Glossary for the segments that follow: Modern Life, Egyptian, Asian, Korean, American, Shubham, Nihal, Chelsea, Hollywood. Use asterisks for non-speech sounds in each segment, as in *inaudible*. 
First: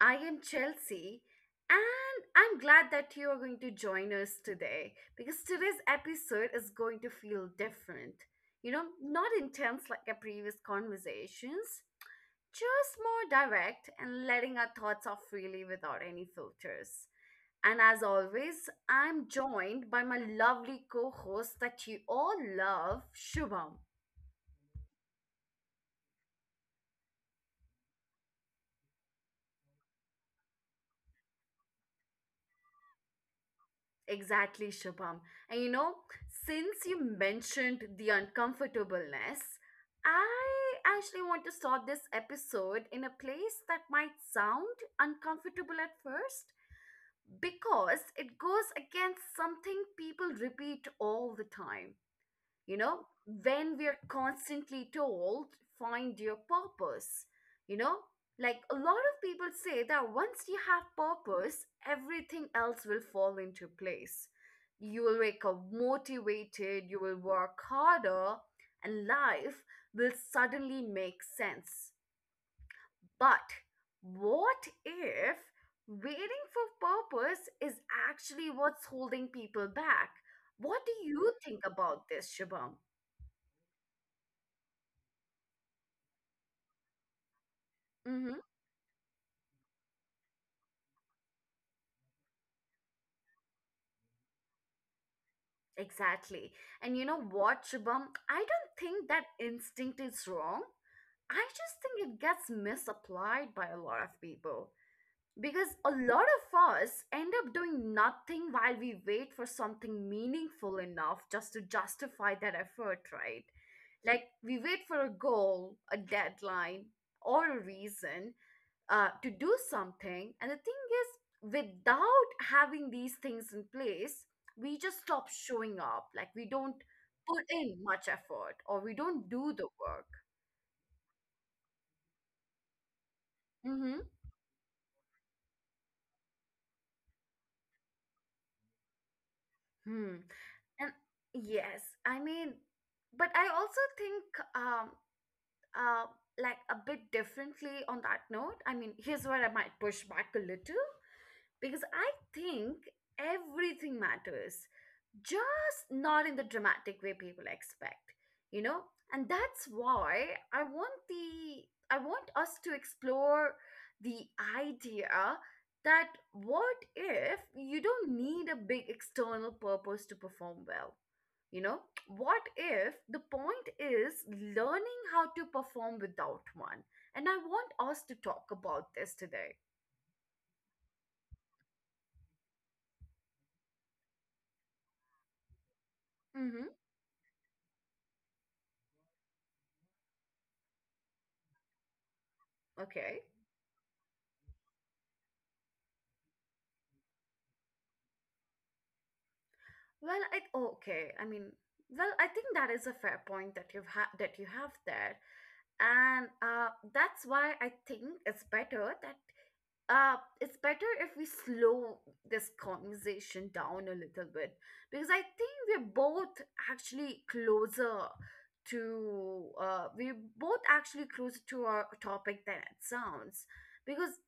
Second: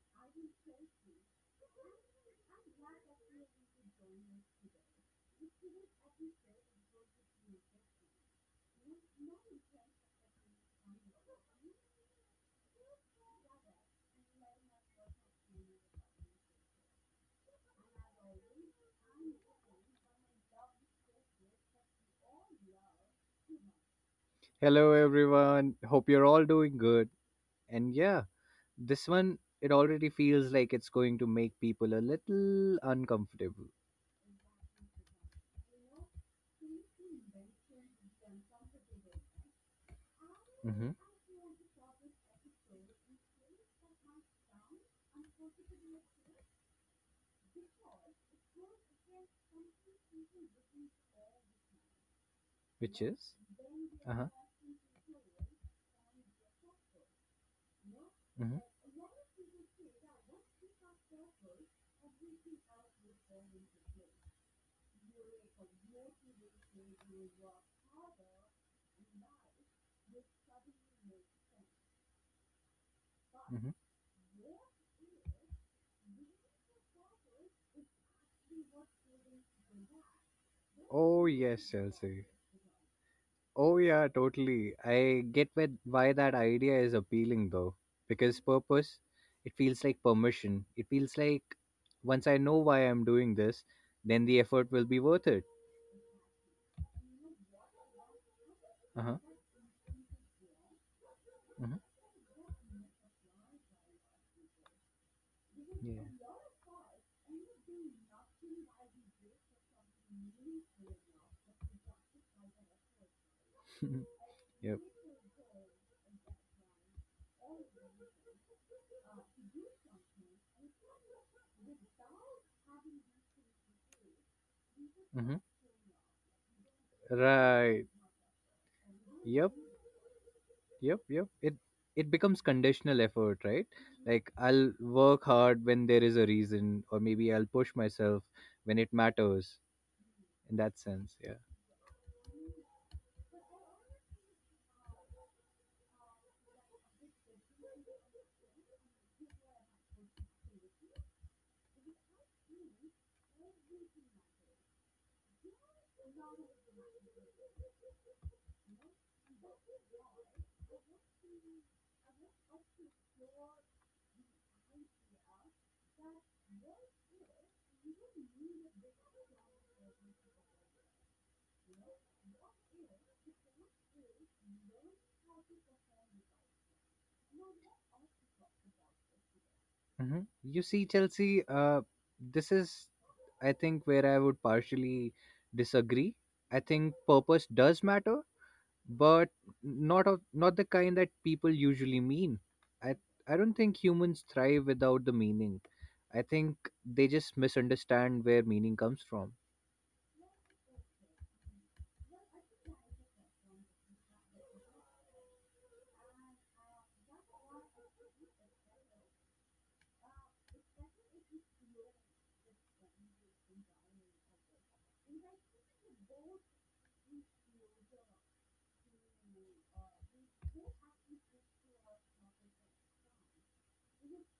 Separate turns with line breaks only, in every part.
I am Chelsea, and I'm glad that you are going to join us today because today's episode is going to feel different. Not intense like our previous conversations, just more direct and letting our thoughts off freely without any filters. And as always, I'm joined by my lovely co host that you all love, Shubham.
Hello everyone. Hope you're all doing good. And yeah, this one it already feels like it's going to make people a little uncomfortable.
Exactly, Shubham. And since you mentioned the uncomfortableness, I
Mhm.
actually want to start this episode in a place that might sound uncomfortable at first because it goes against something people repeat all the time you
Which
know
is?
when we're
Uh-huh.
constantly told find your purpose you know
Mhm.
like a lot of people say that once you have purpose everything else will fall into place. You will wake up motivated, you will work harder, and life will suddenly make sense.
Mhm.
But what if waiting for purpose is actually what's holding people back? What do
Oh
you
yes,
think about
Chelsea.
this, shabam?
Oh yeah, totally. I get with why that idea is appealing though. Because purpose, it feels like permission. It feels like once I know why I'm doing this, then the effort will be worth it.
Exactly. And Shubham, I don't
Uh-huh.
think that instinct is wrong. I
Mhm.
just think it gets misapplied by a lot of people. Because
Yeah.
a lot of us end up doing nothing while we wait for something meaningful enough just to justify that effort, right?
*laughs*
Like we
Yep.
wait for a goal, a deadline, or a reason to do something. And the thing is, without having these things in place, we just
Mhm.
stop showing up. Like we don't put
Right.
in much effort or we don't
Yep.
do the work.
Yep, yep. It becomes conditional effort, right?
Mm-hmm.
Like I'll work hard when there is a reason, or maybe I'll push myself when it matters.
Hmm.
In that
And
sense, yeah.
yes, I mean, but I also think um uh like a bit differently on that note. I mean, here's where I might push back a little. Because I think everything matters, just not in the dramatic way people expect, you know? And that's why I want us to explore the idea that what if you don't need a big external purpose to perform well? You know, what if the point is learning how to perform without one? And I want us to talk about this today.
You see, Chelsea, this is, I think, where I would partially disagree. I
Mm-hmm.
think purpose does matter, but not the kind that people usually mean. I
Okay.
I don't think humans thrive without the meaning. I think they just misunderstand where meaning comes from.
Well, I okay. I mean, well, I think that is a fair point that that you have there, and that's why I think it's better that it's better if we slow this conversation down a little bit because I think we're both actually closer to we're both actually closer to our topic than it sounds because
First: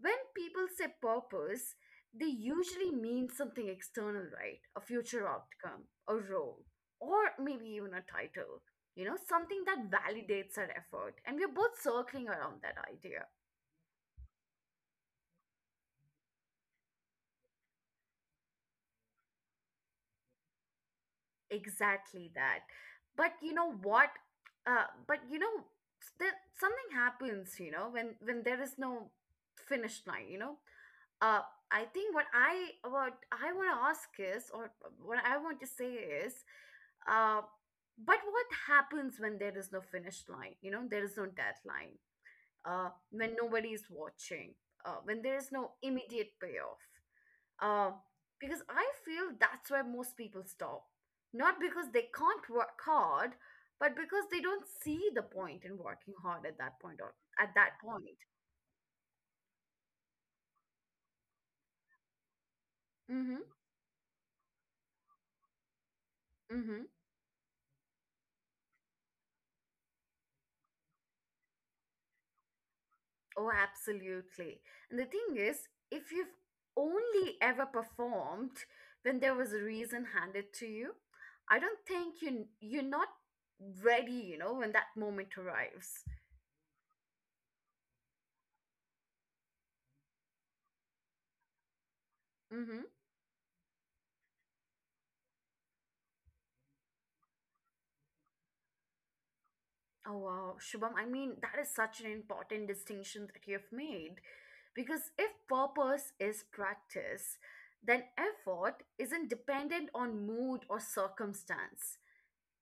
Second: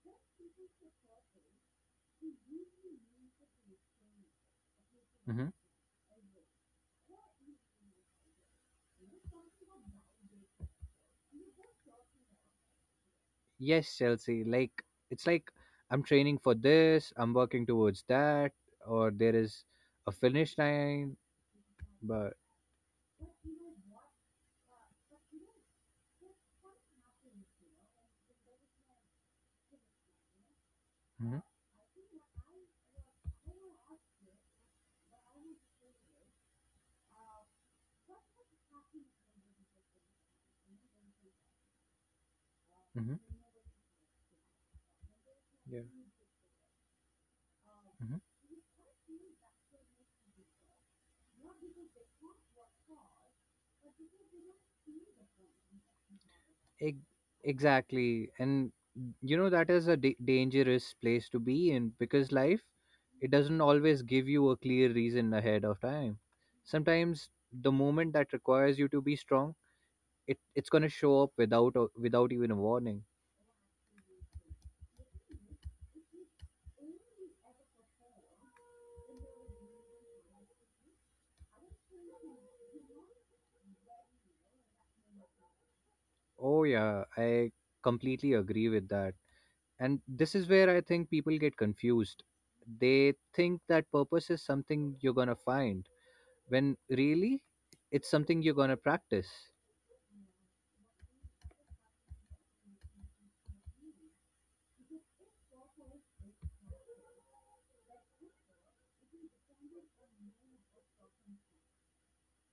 when people say purpose, they usually mean something external, right? A future outcome, a role, or maybe even a title. You know, something that validates our effort. And we're both circling around that idea.
Yes, Chelsea. Like it's like I'm training for this, I'm working towards that, or there is a finish line.
Exactly
But
that. But you know what? But you know, there, Something happens, you know, when, there is no finish line, you know?
Hmm.
uh, I think what I want to ask is, or what I want to say is, uh, but what happens when there is no finish line? You know, there is no deadline. When
Hmm.
nobody is watching. When there is no
Yeah.
immediate payoff. Uh,
Hmm.
because I feel that's where most people stop. Not because they can't work hard, but because they don't see the point in working hard at that
Ex-
point or at that point.
exactly. And you know that is a dangerous place to be in because life it
Mm-hmm.
doesn't always give you a clear reason ahead of time.
Mm-hmm.
Sometimes the moment that requires you to be strong, it's gonna show up without even a warning.
Oh, absolutely. And the thing is, if you've only ever performed when there was a reason handed to you, I don't think you're not ready, you know, when that moment arrives.
Oh yeah, I completely agree with that. And this is where I think people get confused.
Mm-hmm.
They think that purpose is something you're going to find, when really it's something you're going to practice.
Oh wow, Shubham, I mean, that is such an important distinction that you've made. Because if purpose is practice, then effort isn't dependent on mood or circumstance.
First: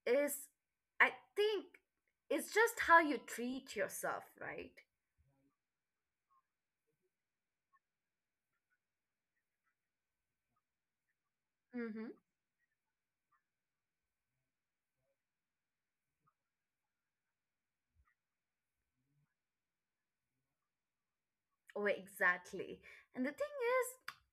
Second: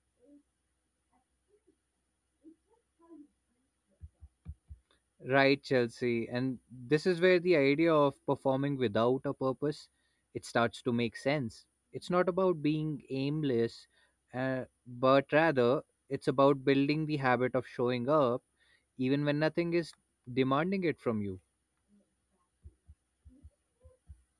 Is I think it's just how you treat yourself, right?
Right, Chelsea. And this is where the idea of performing without a purpose it starts to make sense.
Mm-hmm.
It's not about being aimless, but rather it's about building the habit of showing up even when nothing is demanding it from you.
Oh, exactly. And the thing is,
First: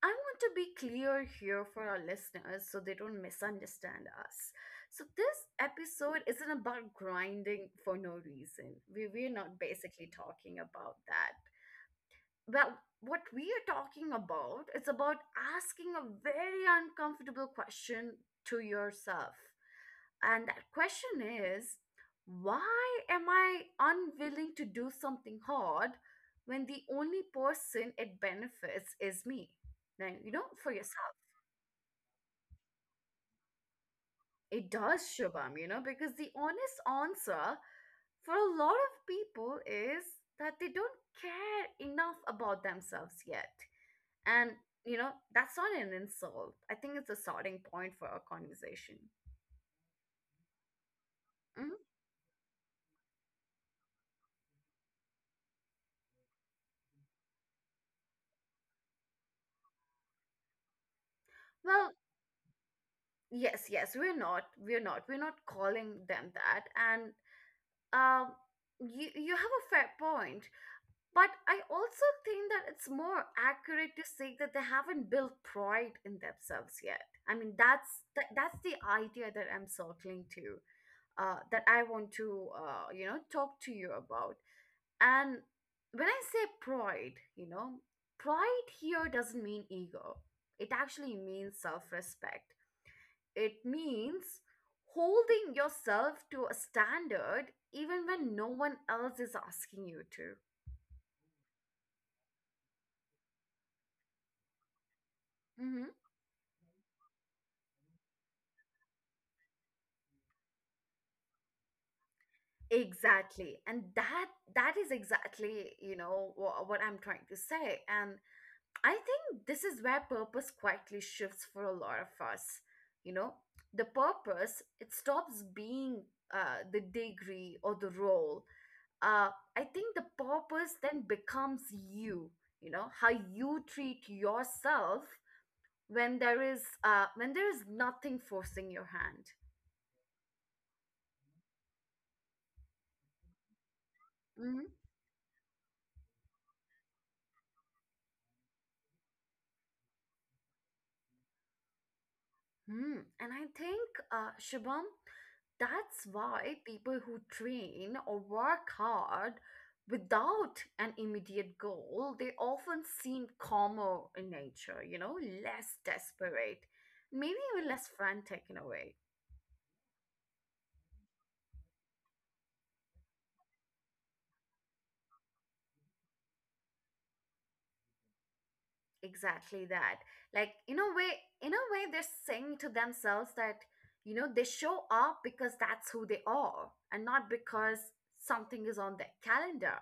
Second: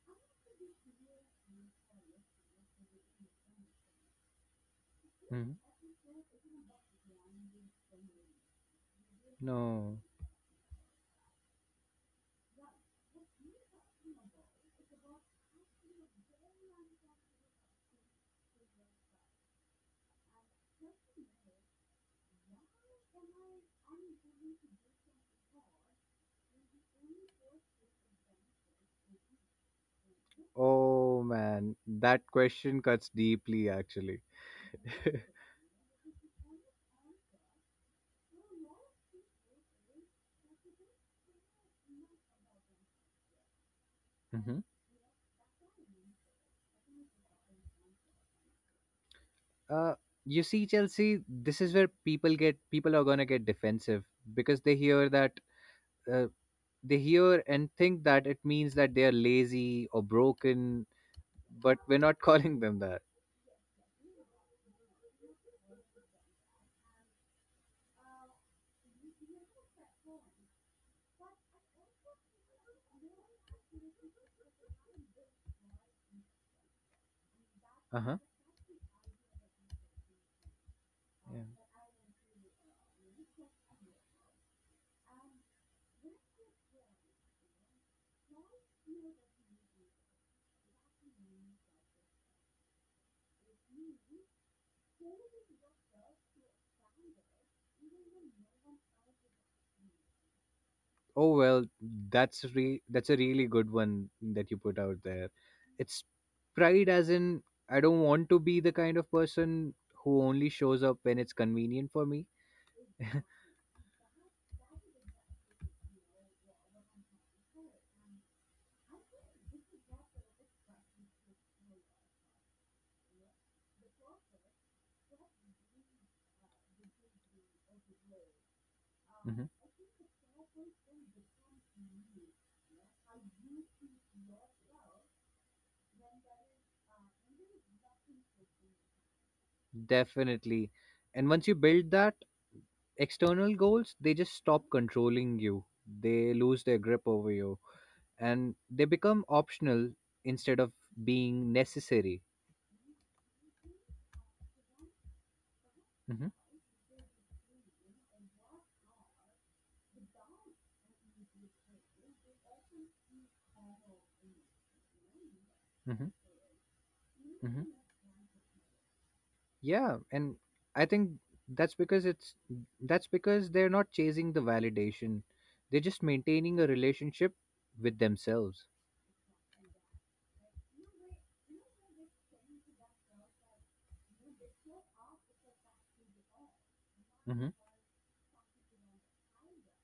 I want to be clear here for our listeners so they don't misunderstand us. So, this
Mhm.
episode isn't about grinding for no reason. We're not
No.
basically talking about that. Well, what we are talking about is about asking a very uncomfortable question to yourself. And that question is why am I unwilling to do something hard when the only person it benefits is me? Then, you know, for yourself.
Oh man, that question cuts deeply actually.
It
*laughs*
does, Shubham, you know, because the honest answer for a lot of people is that they don't care enough about themselves yet. And,
hmm
you know, that's not an insult. I think it's a starting point for our conversation.
Uh, you see, Chelsea, this is
Mhm.
where people are gonna get defensive because they hear that uh, they hear and think that it means that they are lazy or broken, but
Well,
we're not *laughs* calling them that.
yes, yes, we're not calling them that. And um, you you have a fair point, but I also think that it's more accurate to say that they haven't built pride in themselves yet. I mean,
Uh huh.
that's the idea that I'm circling to.
Yeah.
That I want to you know talk to you about. And when I say pride, you know, pride here doesn't mean ego. It actually means self-respect. It means holding yourself to a standard even when no one else is asking you to.
Oh well, that's a really good one that you put out there.
Hmm.
It's pride, as in I don't want to be the kind of person who only shows up when it's convenient for me. *laughs*
Exactly. And that is exactly, you know, what I'm trying to say. And I think this is where purpose quietly shifts for a lot of us. You know, the purpose, it stops being the degree or the role. Uh,
Mhm.
I think the purpose then becomes you, you know, how you treat yourself when there is nothing forcing your hand.
Definitely. And once you build that, external goals, they just stop
Mm-hmm.
controlling you. They lose their grip over you and they become optional instead of being necessary.
And I think, Shubham, that's
Hmm.
why people who train or work hard without an immediate goal, they often seem calmer in nature, you know, less
Hmm.
desperate, maybe even
Hmm.
less frantic in a way.
Yeah. And I think that's because it's that's because they're not chasing the validation, they're just maintaining a relationship with themselves.
Exactly that. Like in a way, they're saying to themselves that you know they show up because that's who they are and not
Hmm.
because something is on their calendar.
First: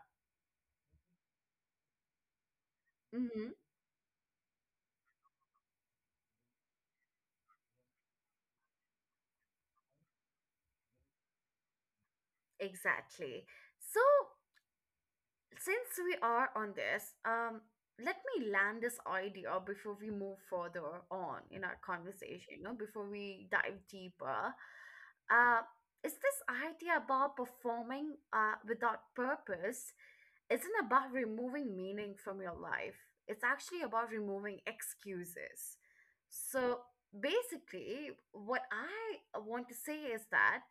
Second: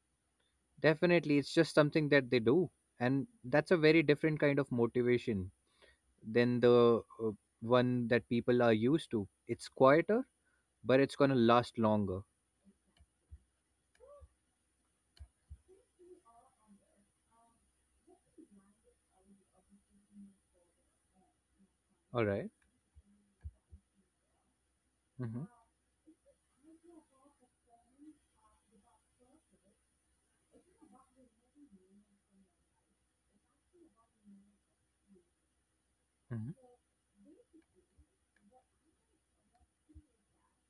Definitely. It's just something that they do. And
Mm-hmm.
that's a very different kind of motivation than the one that people are used to. It's quieter, but it's going to last longer.
Exactly. So since we are on this, let me land this idea before we move further on in our
All right.
conversation, you know, before we dive deeper.
Mm-hmm.
uh is this idea about performing without purpose isn't about removing meaning from your life. It's actually about removing excuses.
Mm-hmm.
So basically, what I want to say is that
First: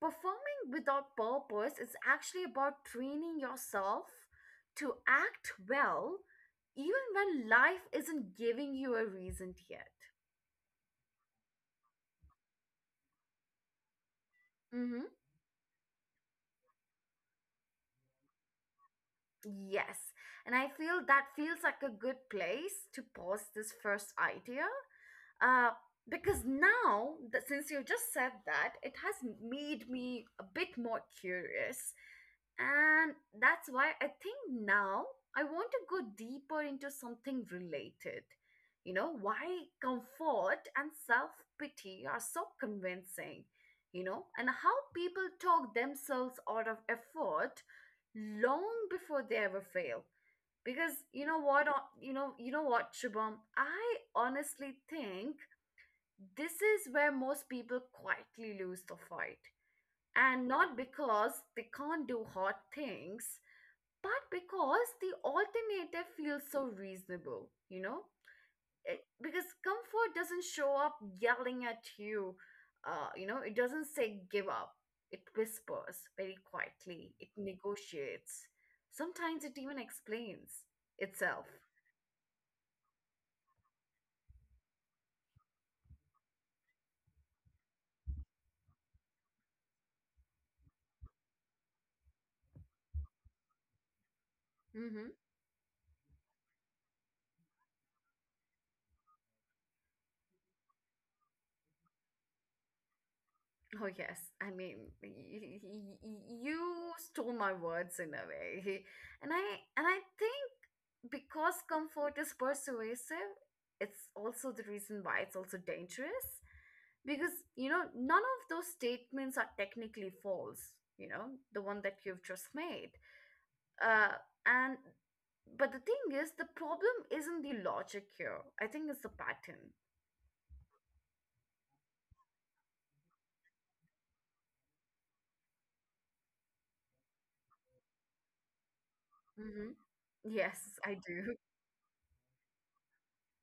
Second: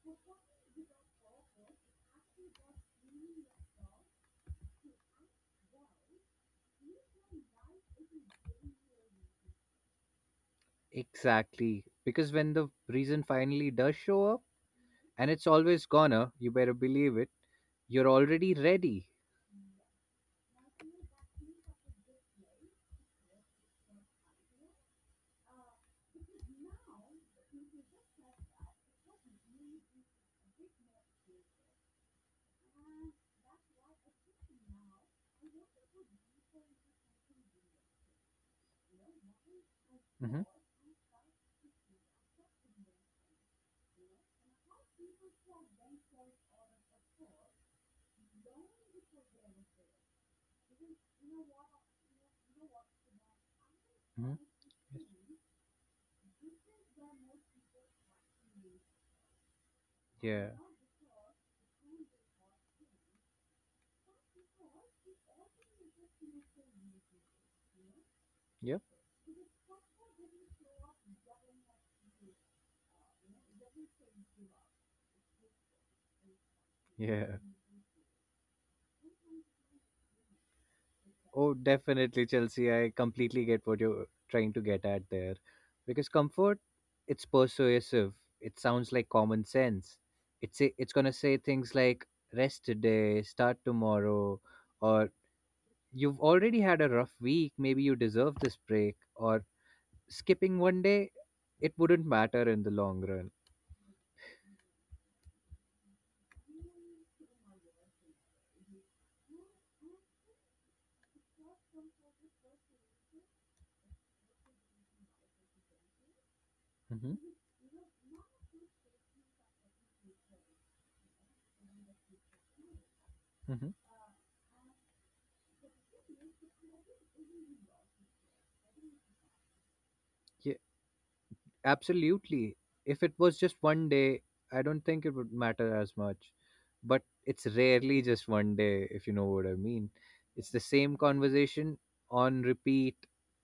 performing without purpose is actually about training yourself to act well even when life isn't giving you a reason yet.
Exactly. Because when the reason finally does show up,
Mm-hmm.
and it's always gonna, you better believe it, you're already ready.
Yes. And I feel that feels like a good place to pause this first idea. Uh, because now, that since you just said that, it has made me a bit more curious. And that's why I think now I want to go deeper into something related. You know, why
Mm-hmm.
comfort and self pity are so convincing, you know, and how people talk themselves out of effort long before they ever fail because you know what, shubham, I
Mm-hmm.
honestly think this is where most people quietly lose the fight. And
Yeah.
not because they can't do hard things, but because the alternative feels so reasonable, you know?
Yep.
Because comfort doesn't show up yelling at you, you know, it doesn't say give up. It whispers very quietly, it
Yeah.
negotiates. Sometimes it even explains itself.
Oh, definitely, Chelsea. I completely get what you're trying to get at there. Because comfort, it's persuasive. It sounds like common sense. It's gonna say things like rest today, start tomorrow,
Mm-hmm.
or you've already had a rough week. Maybe you deserve this break, or skipping one day, it wouldn't matter in the long run.
Oh, yes. I mean, you stole my words in a way. *laughs* And I think because comfort is persuasive, it's also the reason why it's also dangerous.
Mm-hmm.
Because, you know, none of those statements are technically false, you know, the one that you've just made.
Mm-hmm.
Uh, and But the thing is, the problem isn't the logic here. I think it's the pattern.
Yeah. Absolutely. If it was just one day, I don't think it would matter as much. But it's rarely just one day, if you know what I
Hmm.
mean. It's the
Yes,
same
I do.
conversation on repeat,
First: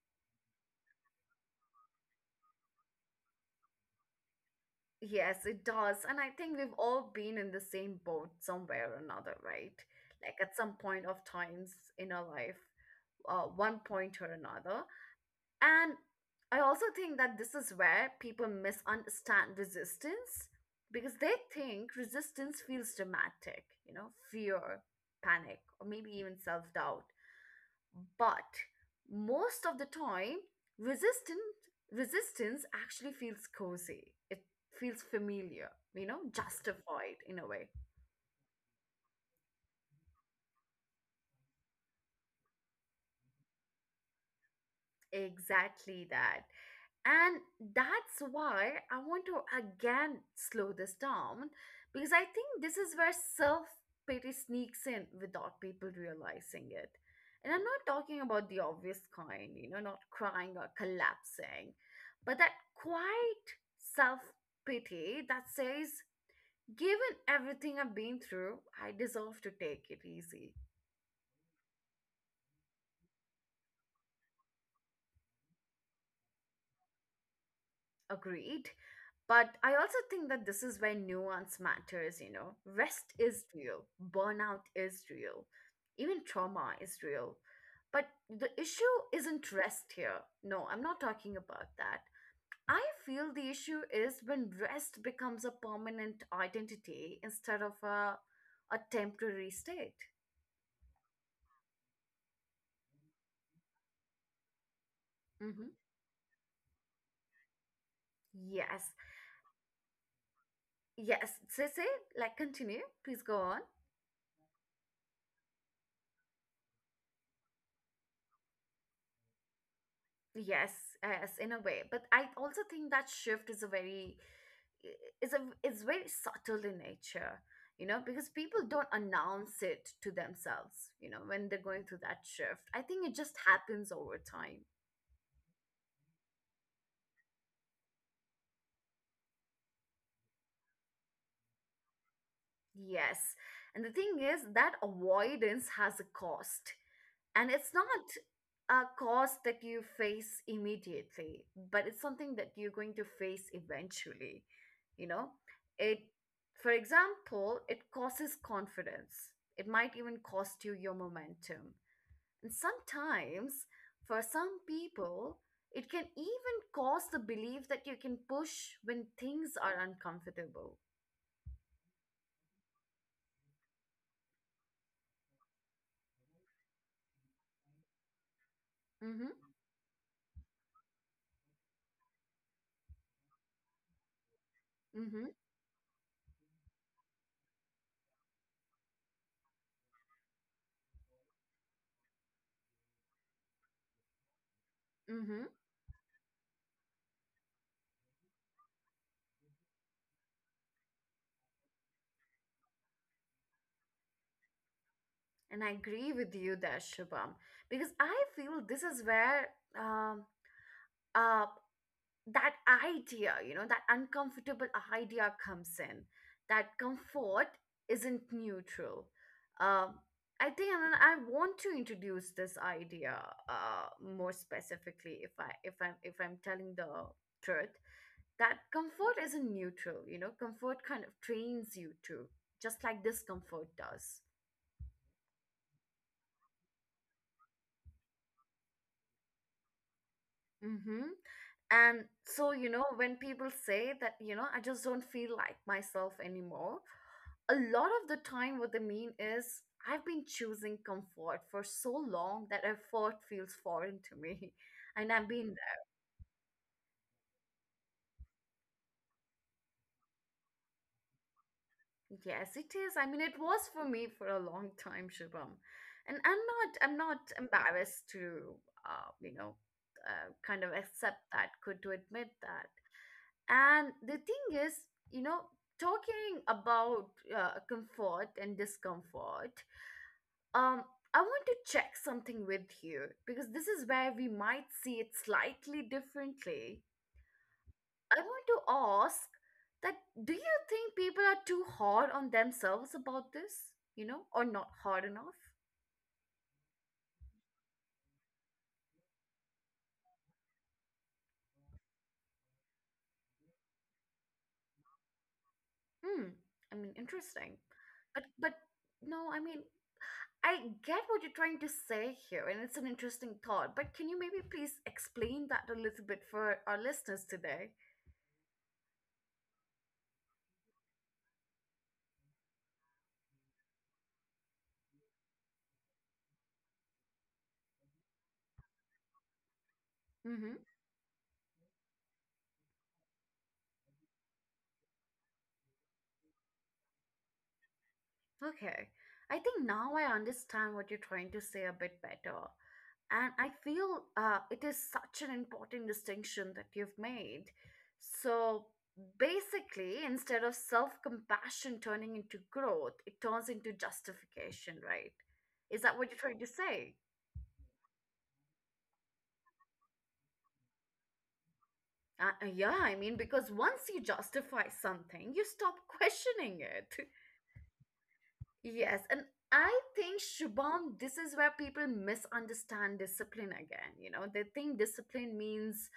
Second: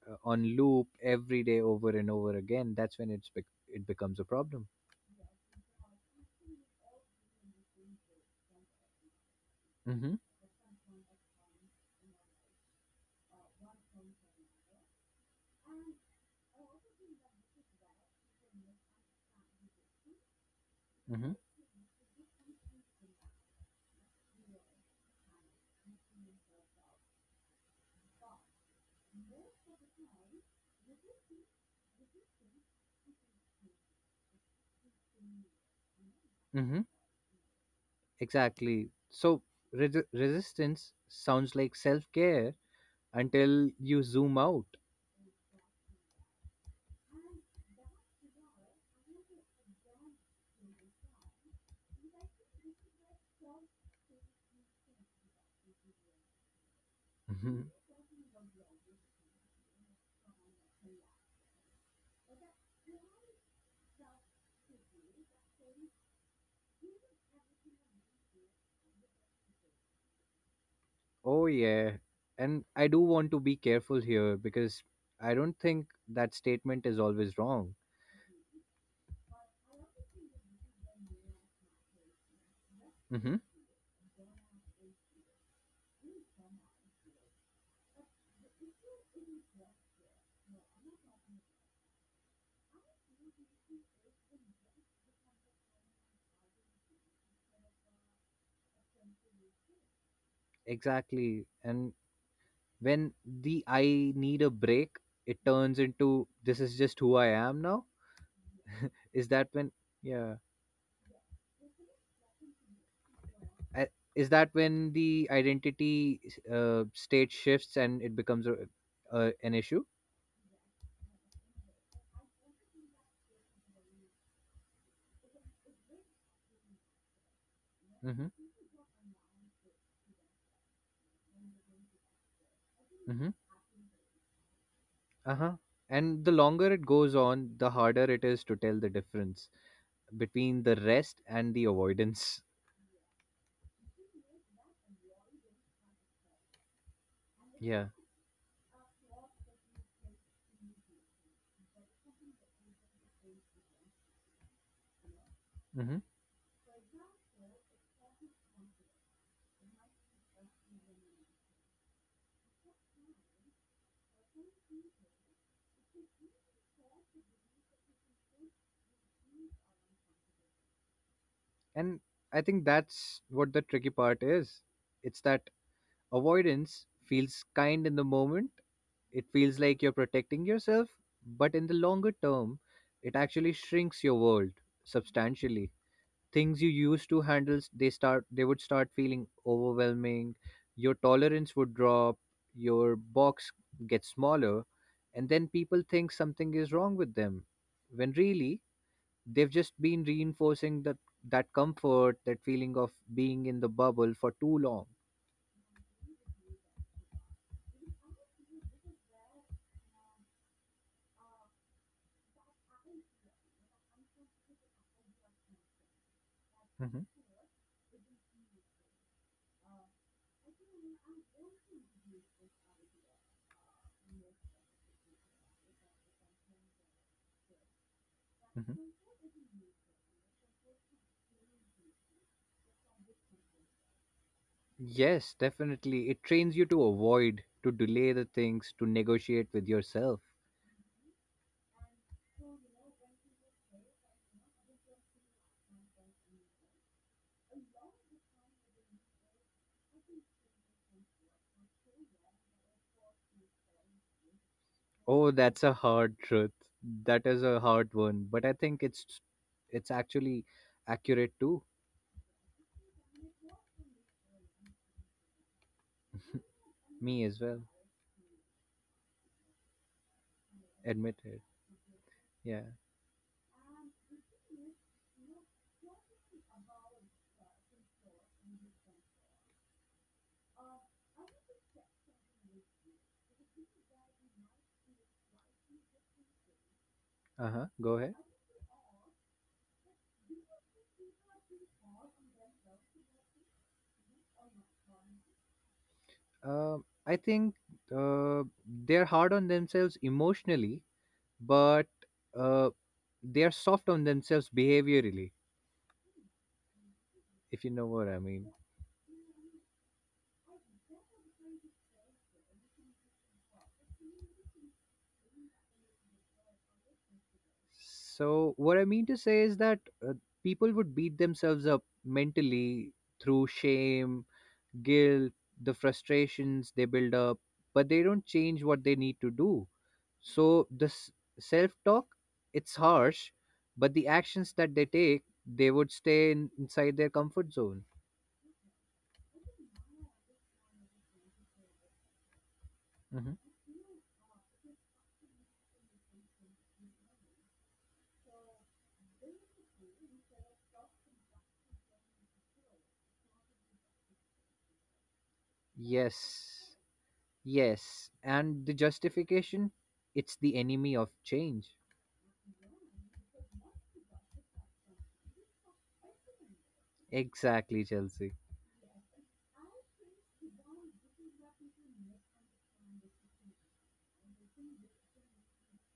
on loop every day over and over again. That's when it becomes a problem.
Yes, it does. And I think we've all been in the same boat somewhere or another, right?
Mm-hmm.
Like at some point of times in our life, one point or another. And I also think that this is where people misunderstand resistance because
Mm-hmm.
they think resistance feels dramatic, you know, fear, panic, or maybe even self doubt. But most of the time resistance resistance actually feels cozy. It feels familiar, you know,
Mm-hmm.
justified in a way.
Exactly. So resistance sounds like self care until you zoom out.
Exactly that. And that's why I want to again slow this down because I think this is where self pity sneaks in without people realizing it. And I'm not
*laughs*
talking about the obvious kind, you know, not crying or collapsing, but that quiet self pity that says, given everything I've been through, I deserve to take it easy.
Oh, yeah. And I do want to be careful here because I don't think that statement is always wrong.
Agreed. But I also think that this is where nuance matters, you know. Rest
Hmm.
is real, burnout is real, even trauma is real. But the issue isn't rest here. No, I'm not talking about that. I feel the issue is when rest becomes a permanent identity instead of a temporary state.
Exactly. And when the I need a break, it
Hmm.
turns into this is just who I am now.
Yes,
Is that when, yeah.
yes. Continue. Please go on.
I, is that when the identity state shifts and it becomes an issue?
Yes, yes, in a way. But I also think that shift is a very is a is very subtle in nature, you know, because
Mm-hmm.
people don't announce it to themselves, you know, when they're going through that shift. I think it
Mm-hmm.
just happens over time.
Uh-huh. And the longer it goes on, the harder it is to tell the difference between the rest and the avoidance.
Yes. And the thing is that avoidance has a cost. And it's not
Yeah.
a cost that you face immediately, but it's something that you're going to face eventually you know
Hmm.
it For example, it causes confidence. It might even cost you your momentum. And sometimes, for some people, it can even cause the belief that you can push when things are uncomfortable.
And I think that's what the tricky part is. It's that avoidance feels kind in the moment. It
Mm-hmm.
feels like you're protecting yourself, but in the longer term, it actually shrinks your world
Mm-hmm.
substantially. Things you used to handle, they would start feeling overwhelming. Your tolerance would drop, your box gets smaller, and
Mm-hmm.
then people think something is wrong with them. When really they've just been reinforcing that comfort, that feeling of being in the bubble for too long.
And I agree with you there, Shubham, because I feel this is where um, uh, that idea, you know, that uncomfortable idea comes in. That
Hmm.
comfort isn't neutral. Um, I think, and I want to introduce this idea more specifically. If I'm telling the truth, that
Hmm.
comfort isn't neutral. You know, comfort kind of trains you to, just like discomfort does.
Yes, definitely, it trains you to avoid, to delay the things, to negotiate with yourself.
Mm-hmm. And so, you know, when people say that, you know, I just don't feel like myself anymore, a lot of the time what they mean is I've been choosing comfort for so long that effort feels foreign to me. *laughs* And I've
Oh,
been
that's a hard truth. That is a hard one, but I think it's actually accurate to
there. Yes, it is. I mean, it was for me for a long time, Shubham. And I'm not
me as well.
embarrassed to, you know, kind of accept that,
Admitted.
good to admit that.
Yeah.
And the thing is, you know, talking about comfort and discomfort, um, I want to check something with you because this is where we might see it slightly differently.
Uh-huh. Go ahead.
I want to ask that, do you think people are too hard on themselves about this, you know, or not hard enough?
I think uh, they're hard on themselves emotionally, but uh, they are soft on themselves behaviorally,
Hmm, I mean, interesting.
if you know what I
But,
mean.
but no, I mean, I get what you're trying to say here, and it's an interesting thought, but can you maybe please explain that a little bit for our listeners today?
So what I mean to say is that uh, people would beat themselves up mentally through shame, guilt, the frustrations they build up, but they don't change what they need to do. So
Mm-hmm.
this self talk, it's harsh, but the actions that they take, they would inside their comfort zone.
Okay. I think now I understand what you're trying to say a bit better. And
Mhm.
I feel it is such an important distinction that you've made. So basically, instead of self compassion turning into growth, it turns into justification, right? Is that what you're trying to
yes
say?
Yes, and the justification? It's the enemy of change.
Yeah, I mean, because once you justify something, you stop questioning it. *laughs*
Exactly, Chelsea.
Yes, and I think, Shubham, this is where people misunderstand discipline again. You know, they think discipline means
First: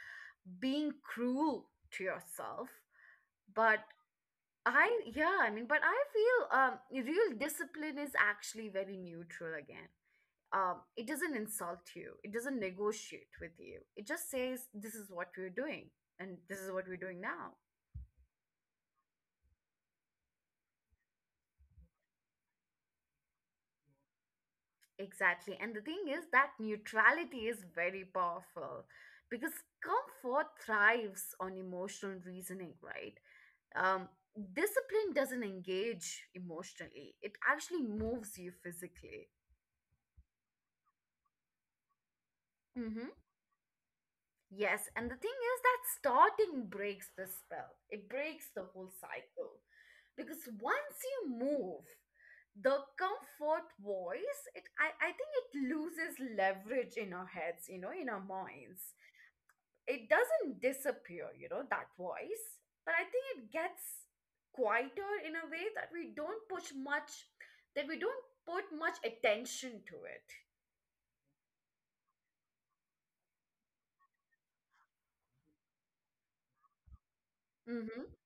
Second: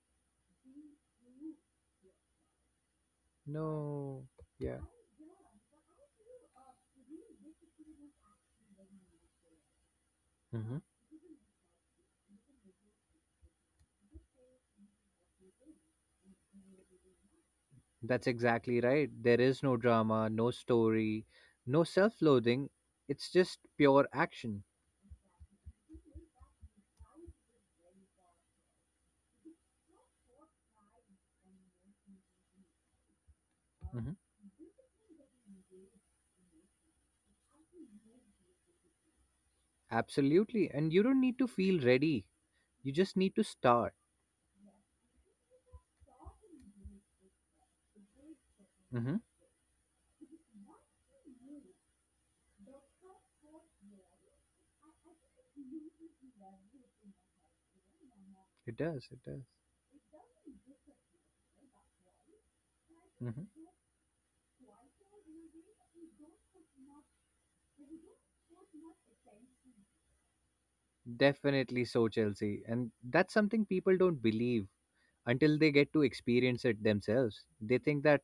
being cruel to yourself. But
No, yeah.
I, yeah, I mean, but I feel real discipline is actually very neutral again.
Hmm.
It doesn't insult you, it doesn't negotiate with you. It just says, this is what we're doing, and this is what we're doing now.
That's exactly right. There is no drama, no story, no self loathing. It's just pure action.
Exactly. And the thing is that neutrality is very powerful because comfort thrives on emotional reasoning, right? Um,
Hmm.
Discipline doesn't engage emotionally, it actually moves you physically.
Absolutely. And you don't need to feel ready, you
Mm-hmm.
just need to start.
Yes. And the thing is that starting breaks the spell, it breaks the whole
Hmm.
cycle because once you move, the comfort voice, I think it loses leverage in our heads, you know, in our
It
minds.
does, it does.
It doesn't disappear, you know, that voice, but I think it
Hmm.
gets quieter in a way that we don't push much, that we don't put much attention to it.
Definitely so, Chelsea. And that's something people don't believe until they get to experience it themselves. They
Mm-hmm.
think that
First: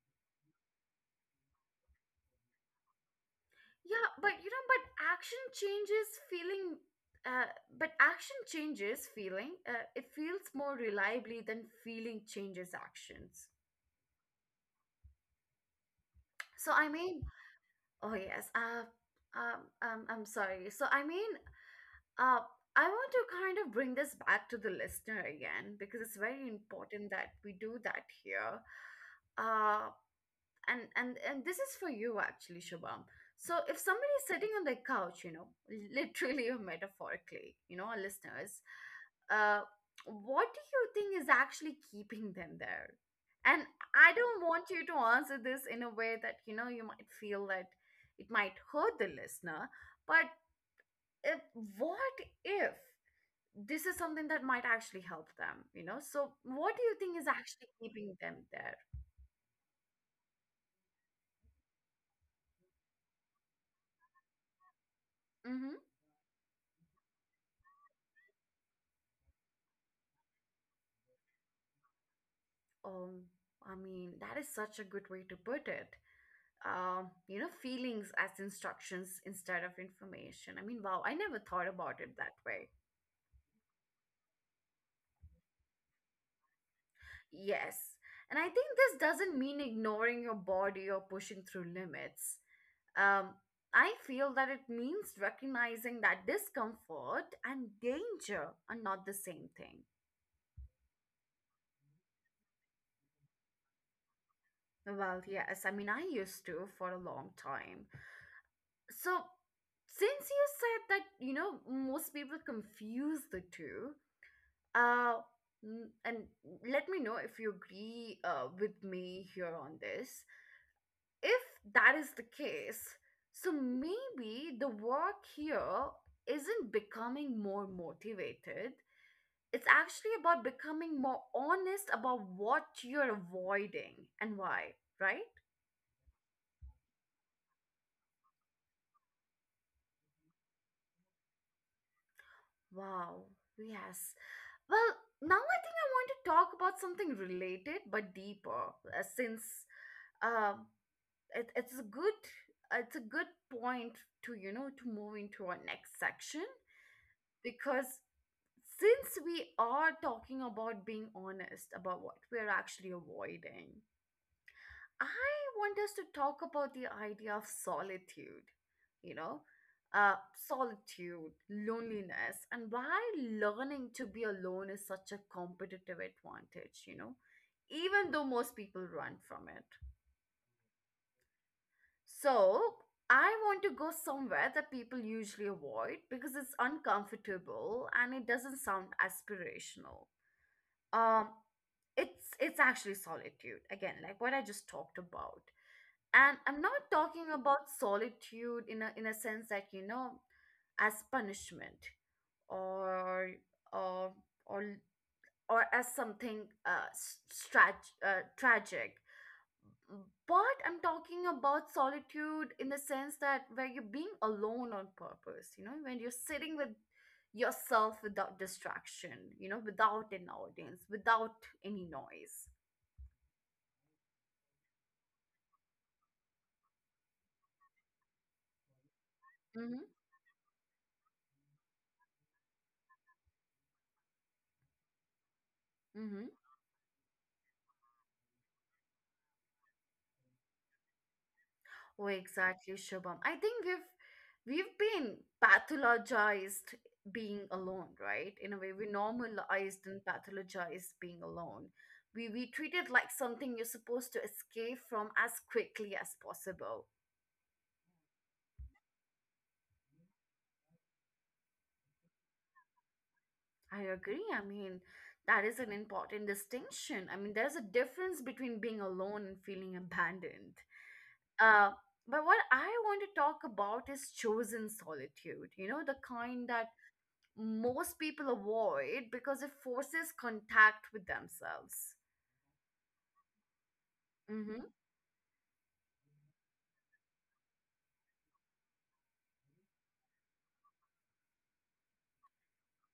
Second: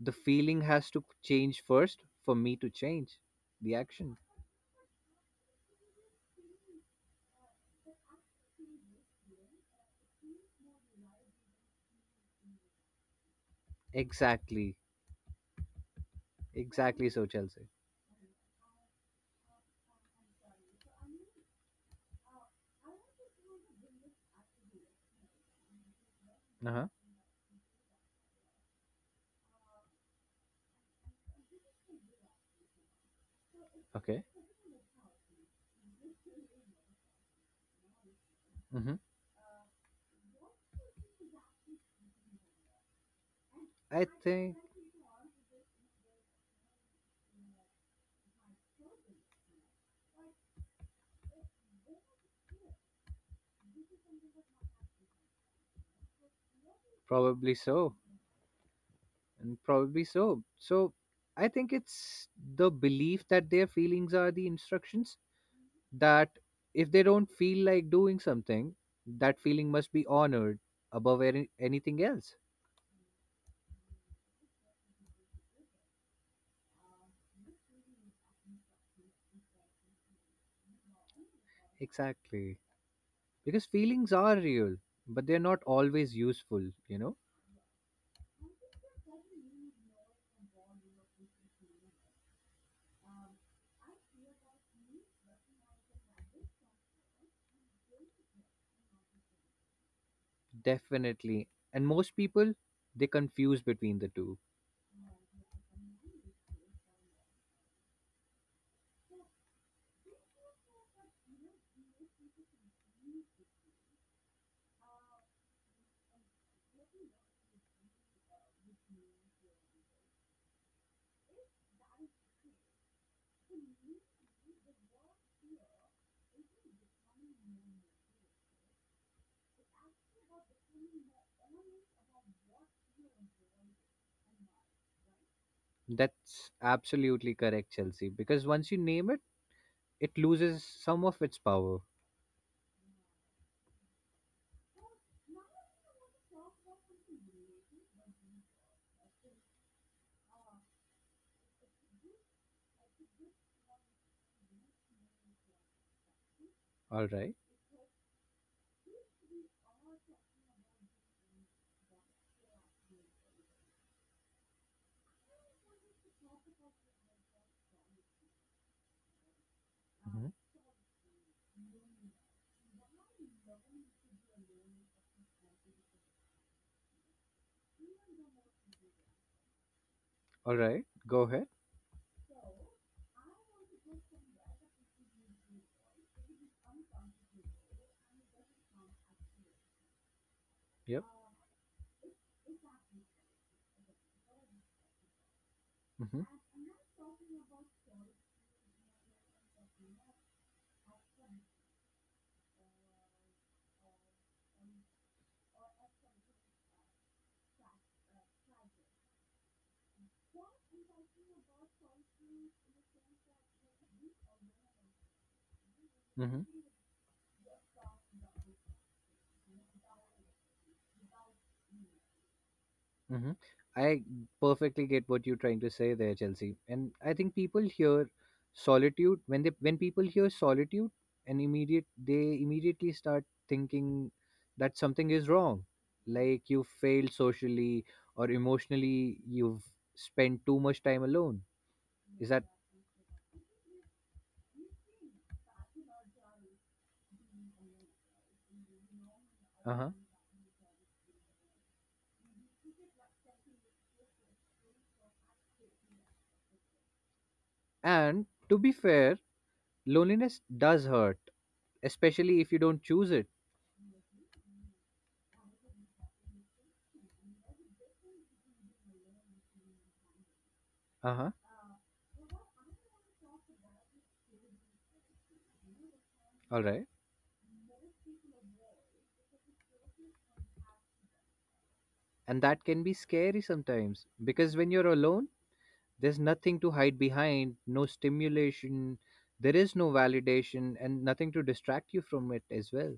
the feeling has to change first for me to change the
Yeah,
action.
but you know, but action changes feeling. Uh, but action changes feeling. It feels more reliably than feeling changes actions.
Exactly.
So I
Exactly
mean,
so, Chelsea.
oh yes. I'm sorry. So I mean, Uh, I want to kind of bring this back to the listener again because it's very
Uh huh.
important that we do that here. Uh, and and this is for you actually, Shubham. So if somebody
Okay.
is sitting on the couch, you know, *laughs* literally or metaphorically, you know, our listeners,
Hmm.
uh, what do you think is actually keeping them there? And
I
I don't
think
want you to answer this in a way that, you know, you might feel that it might hurt the listener, but if, what if this is something that might actually help them, you know, so what do you think is
probably
actually
so,
keeping them there?
and probably so. So I think it's the belief that their feelings are the instructions,
Mm-hmm.
that if they don't feel like doing something, that feeling must be honored above anything else.
um I mean that is such a good way to put it. You know, feelings as instructions instead of information, I mean, wow, I never thought about it that
Exactly.
way.
Because feelings are real, but they're not always useful, you know?
Yes, and I think this doesn't mean ignoring your body or pushing through limits. um I feel that it means recognizing that discomfort and danger are not the same thing.
Definitely. And most people, they confuse between the two.
Well, yes. I mean, I used to for a long time. So, since you said that, you know, most people confuse the two, uh, and let me know if you agree with me here on this. If that is the case, so maybe the work here isn't becoming more motivated. It's actually about becoming more honest about what you're avoiding and why, right?
That's absolutely correct, Chelsea. Because once you name it, it loses some of its power.
Wow. Yes. Well, now I think I want to talk about something related but deeper, since um, it's a good point to, you know, to move into our next section
All right.
because since we are talking about being honest about what we're actually avoiding, I want us to talk about the idea of solitude, you know, uh,
Mhm.
solitude, loneliness, and why learning to be alone is such a competitive advantage, you know, even though most people run from it.
All right. Go ahead.
So, I want to go somewhere that people usually avoid because it's uncomfortable and it doesn't sound aspirational.
Yep.
Um, it's actually solitude again, like what I just talked about.
Mm-hmm.
And I'm not talking about solitude in a sense that, you know, as punishment or or or or as something tragic, but I'm talking about solitude in the sense that where you're being alone on purpose, you know, when you're
Mm-hmm.
sitting with yourself without distraction, you know, without an audience, without any noise.
Hmm. I perfectly get what you're trying to say there, Chelsea. And I think people hear solitude when people hear solitude, and immediate they immediately start thinking that something is wrong.
Mm-hmm.
Like you failed socially or emotionally, you've spent too much time alone.
Oh,
Is that
exactly, Shubham. I think we've been pathologized being alone, right? In a way, we normalized
Uh-huh.
and pathologized being alone. We treat it like something you're supposed to escape from as quickly as possible.
And to be fair, loneliness does hurt, especially if you don't choose it.
I agree. I mean, that is an important distinction. I mean, there's a difference between being alone and feeling abandoned.
Uh-huh.
Uh, but what I want to talk about is chosen solitude. You know, the kind
All
that
right.
most people avoid because it forces contact with themselves.
And that can be scary sometimes because
Hmm.
when you're alone, there's nothing to hide behind, no stimulation, there is no validation, and nothing to distract you from it as well.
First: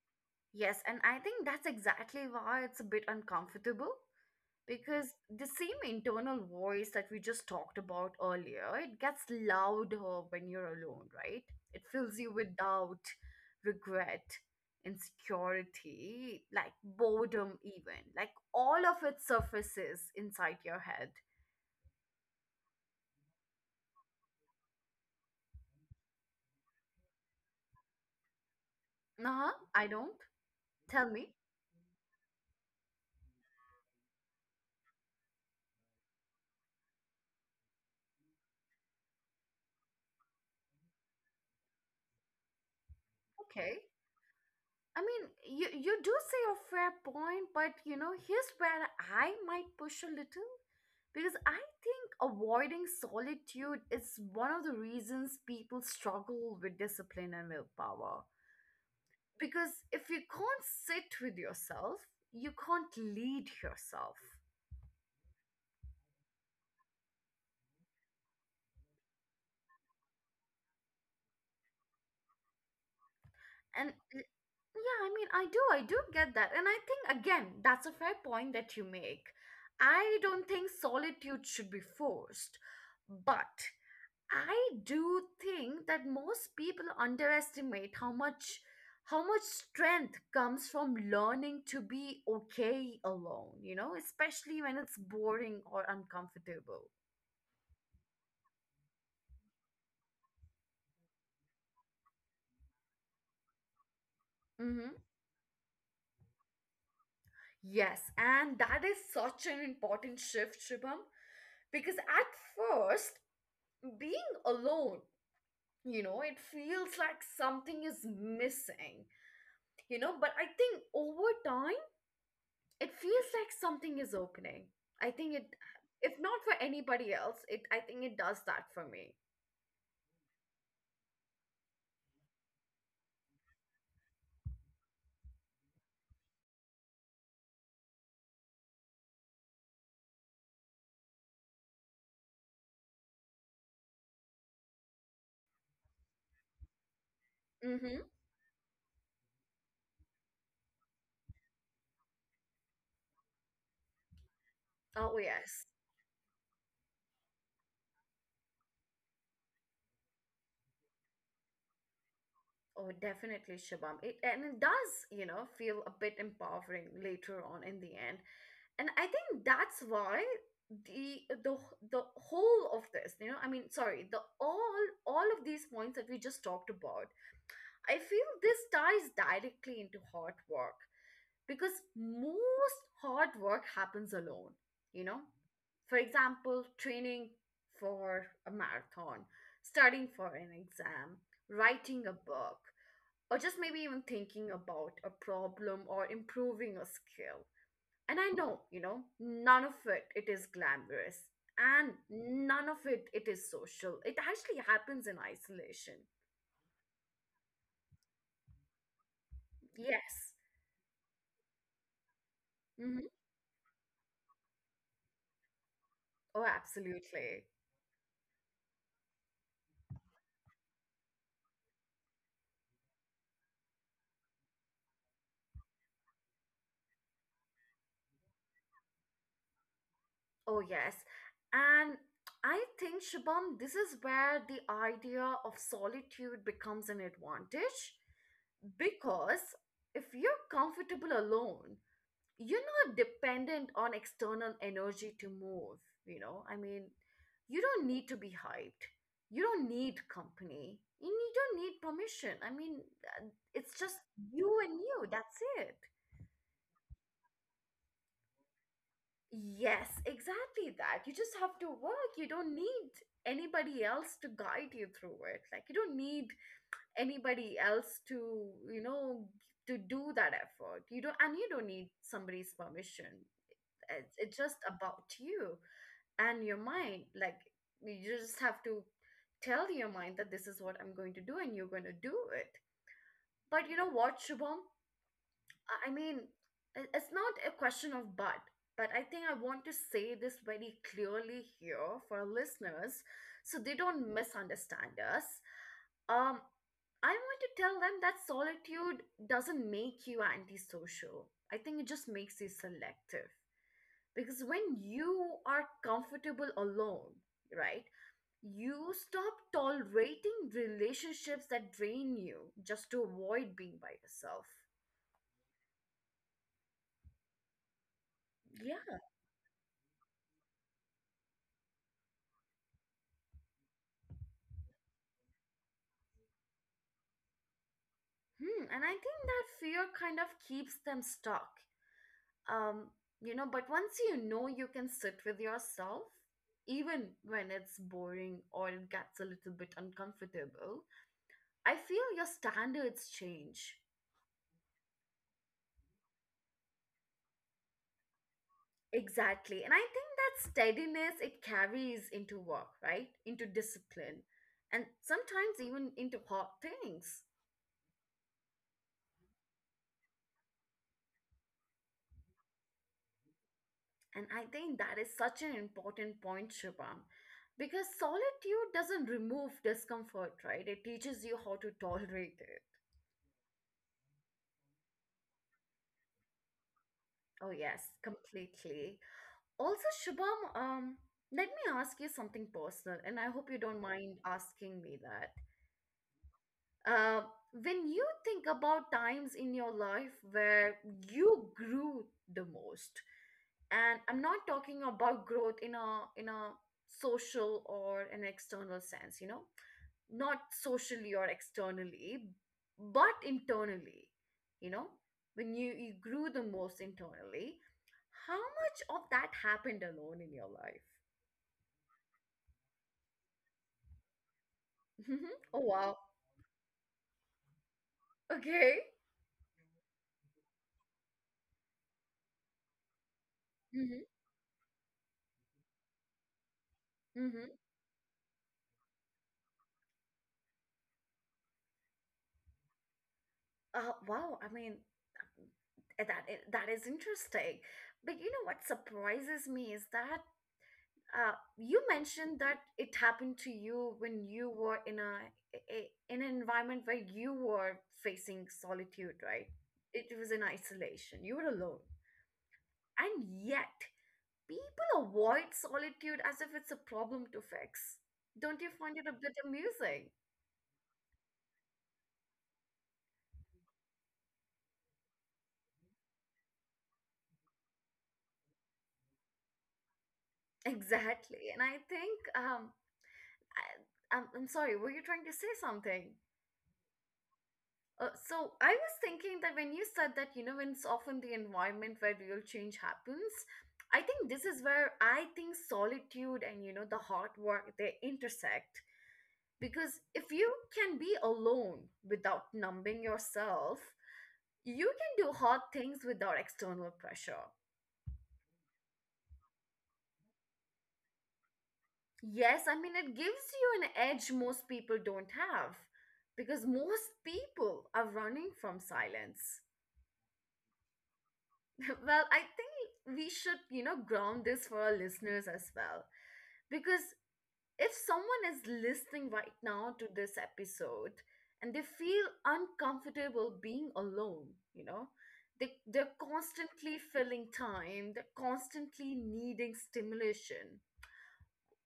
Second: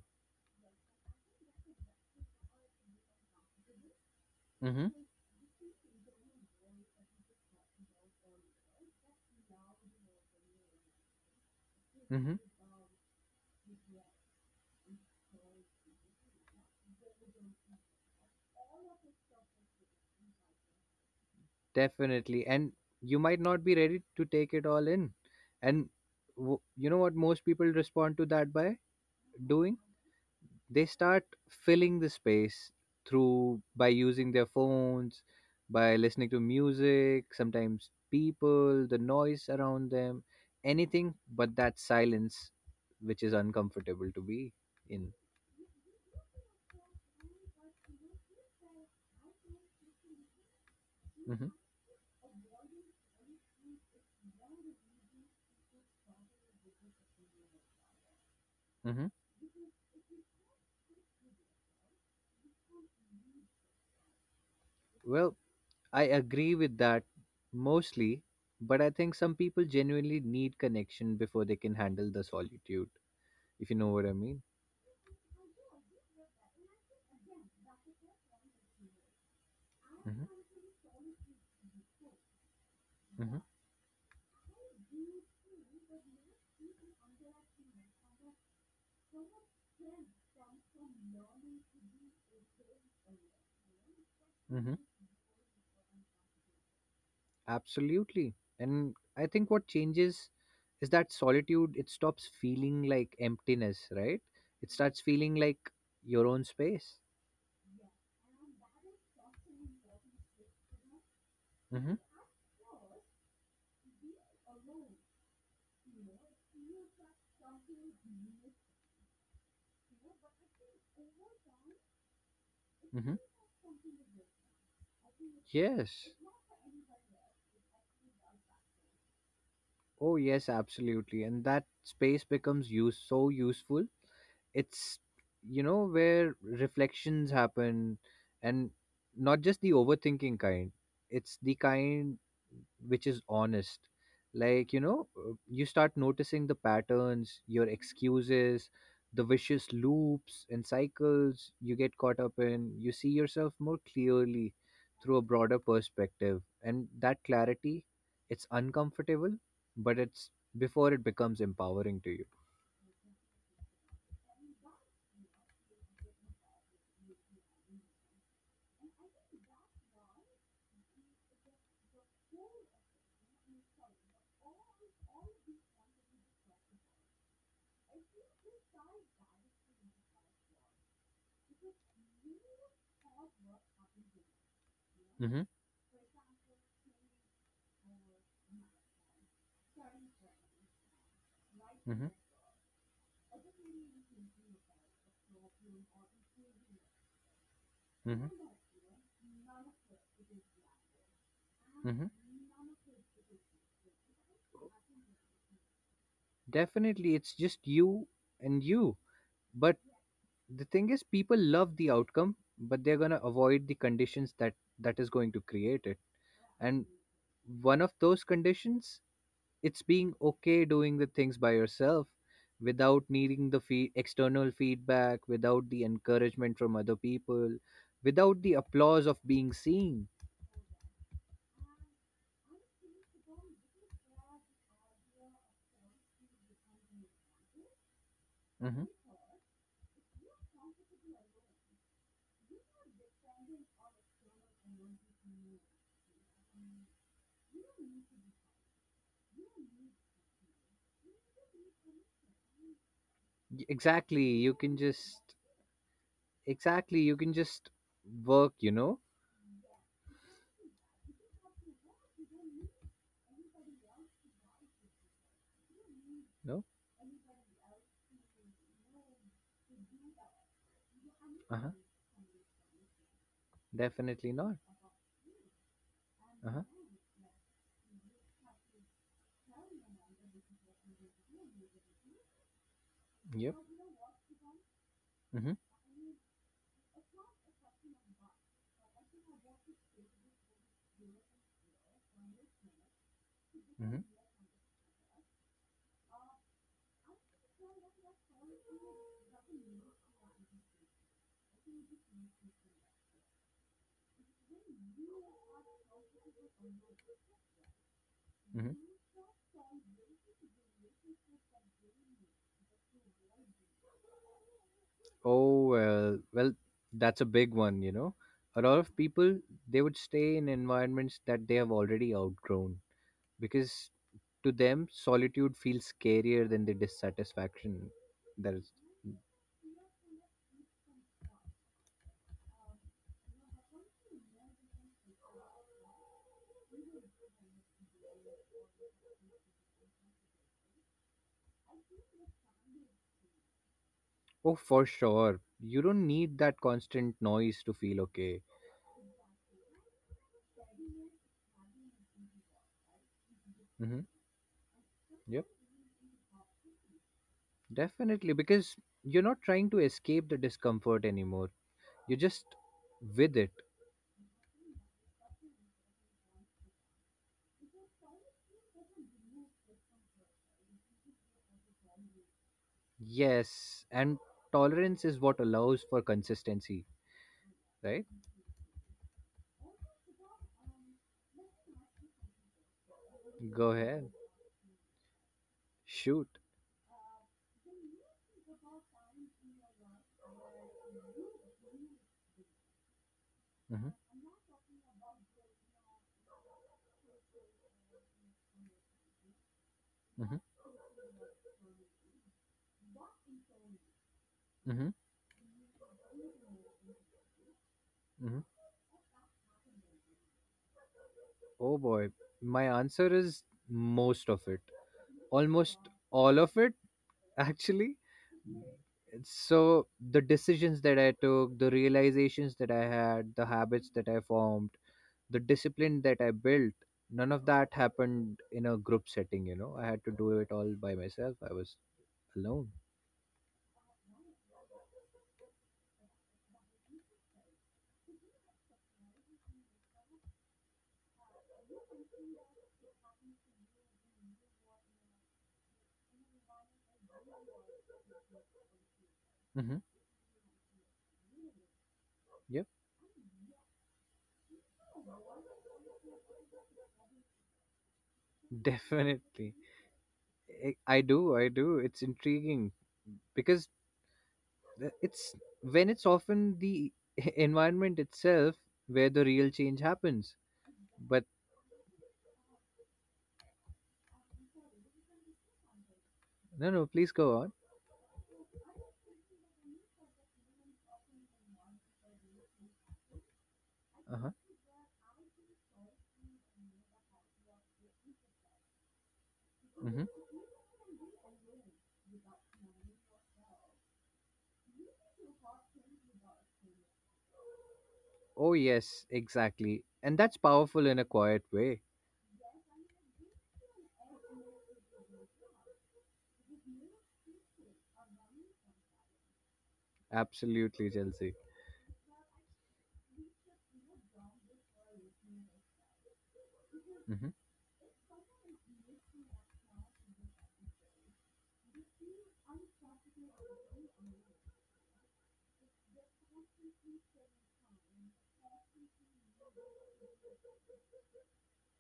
Yes, and I think that's exactly why it's a bit uncomfortable
Mm-hmm.
because the same internal voice that we just talked about earlier, it gets louder when you're alone, right? It fills you
Mm-hmm.
with doubt, regret, insecurity, like boredom, even. Like all of it surfaces inside your head.
Definitely. And you might not be ready to take it all in. And you know what most people respond to that by
Nah,
doing?
I don't.
They
Tell
start
me.
filling the space through by using their phones, by listening to music, sometimes people the noise around them, anything but that silence, which is
Okay.
uncomfortable to be
I
in.
mean, you do say a fair point, but you know, here's where I might push a little because
Hmm.
I think avoiding solitude is one of the reasons people struggle with discipline and willpower.
Hmm.
Because if you can't sit with yourself, you can't lead yourself.
Well, I agree with that mostly, but I think some people genuinely need connection before they can handle the solitude, if you know
And
what I
l-
mean.
yeah, I mean, I do get that. And I think, again, that's a fair point that you make. I
Hmm.
don't think solitude should be forced. But I do think that most people underestimate how much strength comes from learning to be okay alone, you know, especially
Hmm.
when it's boring or uncomfortable.
Absolutely. And I think what changes is that solitude, it stops feeling like emptiness, right? It
Mm-hmm.
starts feeling like your own space.
Yes, and that is such an important shift, Shubham,
Mm-hmm.
because at first, being alone, you know, it feels like something is missing, you know, but I think over time it
Mm-hmm.
feels like something is opening. I think it, if
Yes.
not for anybody else, it I think it does that for me.
Oh, yes, absolutely. And that space becomes use so useful. It's, you know, where reflections happen, and not just the overthinking kind. It's the kind which is honest. Like, you start noticing the patterns, your
Mm-hmm.
excuses, the vicious loops and cycles you get caught up in. You see yourself more clearly through
Oh
a broader
yes.
perspective, and that clarity, it's uncomfortable, but it's before it becomes empowering to you.
Oh, definitely, Shabam. It and it does, you know, feel a bit empowering later on in the end. And I think that's why the the the whole of this, you know, I mean, sorry, the all of these points that we just talked about, I feel this ties directly into hard work because most hard work happens alone, you know.
Mm-hmm.
For example, training for a marathon, studying for an exam, writing
Mm-hmm.
a book, or just maybe even thinking about a problem or improving a skill. And I know, you know, none of it is glamorous, and
Mm-hmm.
none of it is social. It actually happens in isolation.
Definitely, it's just you and you. But
Yes.
the thing is, people love the outcome, but they're
Hmm.
gonna avoid the conditions that is going to create it.
Oh,
And
absolutely.
one of those conditions, it's being okay doing the things by yourself, without needing the external feedback, without the encouragement from other people, without the applause of being seen.
Oh, yes. And I think, Shubham, this is where the idea of solitude becomes an advantage
Hmm.
because if you're comfortable alone, you're not dependent on external energy to move. You know, I mean, you don't need to be hyped, you don't need company, you don't need permission. I mean, uh, it's just
Exactly,
you and you. That's it.
you can just work. You know,
Yes, exactly that. You just have to work. You don't need anybody else to guide you through it. Like you don't need
no,
anybody else to, you know, to do that effort. You don't, and you
uh
don't
huh,
need somebody's permission. It's,
definitely
it's just
not.
about you and your
Uh-huh.
mind. Like you just have to tell your mind that this is what I'm going to do and you're going to do it.
Yep.
But you know what, Shubham?
Mm-hmm.
I I mean, it's not a question of but I think I want to say this very clearly here for our listeners so they
Mm-hmm.
don't misunderstand us. Um, I want to tell them that solitude doesn't make you antisocial. I think it just makes you selective. Because when you are comfortable alone, right,
Mm-hmm.
you stop tolerating relationships that drain you just to avoid being by yourself.
Oh, well, that's a big one. A lot of people, they would stay in environments that they have already outgrown because to them solitude feels scarier than the dissatisfaction that
Hmm,
is.
and I think that fear kind of keeps them stuck. Um, you know, but once you know you can sit with yourself, even when it's boring or it gets a little bit uncomfortable, I feel your standards change.
Oh, for sure. You don't need that constant noise to feel okay.
Exactly. And I think that steadiness it carries into work, right? Into
Hmm.
discipline. And
Yep,
sometimes even into hard things.
definitely. Because you're not trying to escape the discomfort anymore. You're just with it.
And I think that is such an important point, Shubham, because solitude doesn't remove discomfort, right? It teaches you how to tolerate it.
Yes, and tolerance is what allows for consistency,
Oh, yes,
right?
completely. Also, Shubham, let me ask you something personal, and I hope you
Go
don't
ahead,
mind asking me that.
shoot.
Uh, when you think about times in your life where you grew the most,
hmm
and I'm not talking about growth in a social or an external sense, you know,
hmm
not socially or externally but internally, you know,
hmm
when you grew the most internally, how
hmm
much of that happened alone in your life?
Oh boy, my answer is most of it,
Hmm. Oh,
almost
wow.
all of it, *laughs* actually.
Okay.
So, the decisions that I took, the realizations that I had, the habits
Hmm.
that I formed, the discipline that I built, none of
Hmm.
that happened in a group setting, you know. I had to do it all by myself, I was alone.
Wow, I mean, that is interesting, but you know what surprises me is that, you mentioned that it happened to you when you were in a in an environment where you were facing solitude, right?
hmm
It was in isolation. You were alone.
Yep,
And yet, people avoid solitude as if it's a problem to fix. Don't
*laughs*
you find it a bit
definitely.
amusing? *laughs*
I do, I do. It's intriguing because the- it's it's often the *laughs* environment itself where the real change happens. But
Exactly. And I think I, I'm sorry, were you trying to say something?
no, no, please go on.
So I was thinking that when you said that, you know, when it's often the environment where real change happens, I
Uh
think
huh.
this is where I think solitude and, you know, the hard work they intersect. Because
hmm
if you can be alone without numbing yourself, you can do hard things without external pressure.
Oh yes, exactly, and that's powerful in a quiet way.
Yes, I mean, it gives you an edge most people don't have because most people are running from silence.
Absolutely, Chelsea.
*laughs* Well, I think we should, you know, ground this for our listeners as well. Because
hmm
if someone is listening right now to this episode and they feel uncomfortable being alone, you know, they're constantly filling time, they're constantly needing stimulation.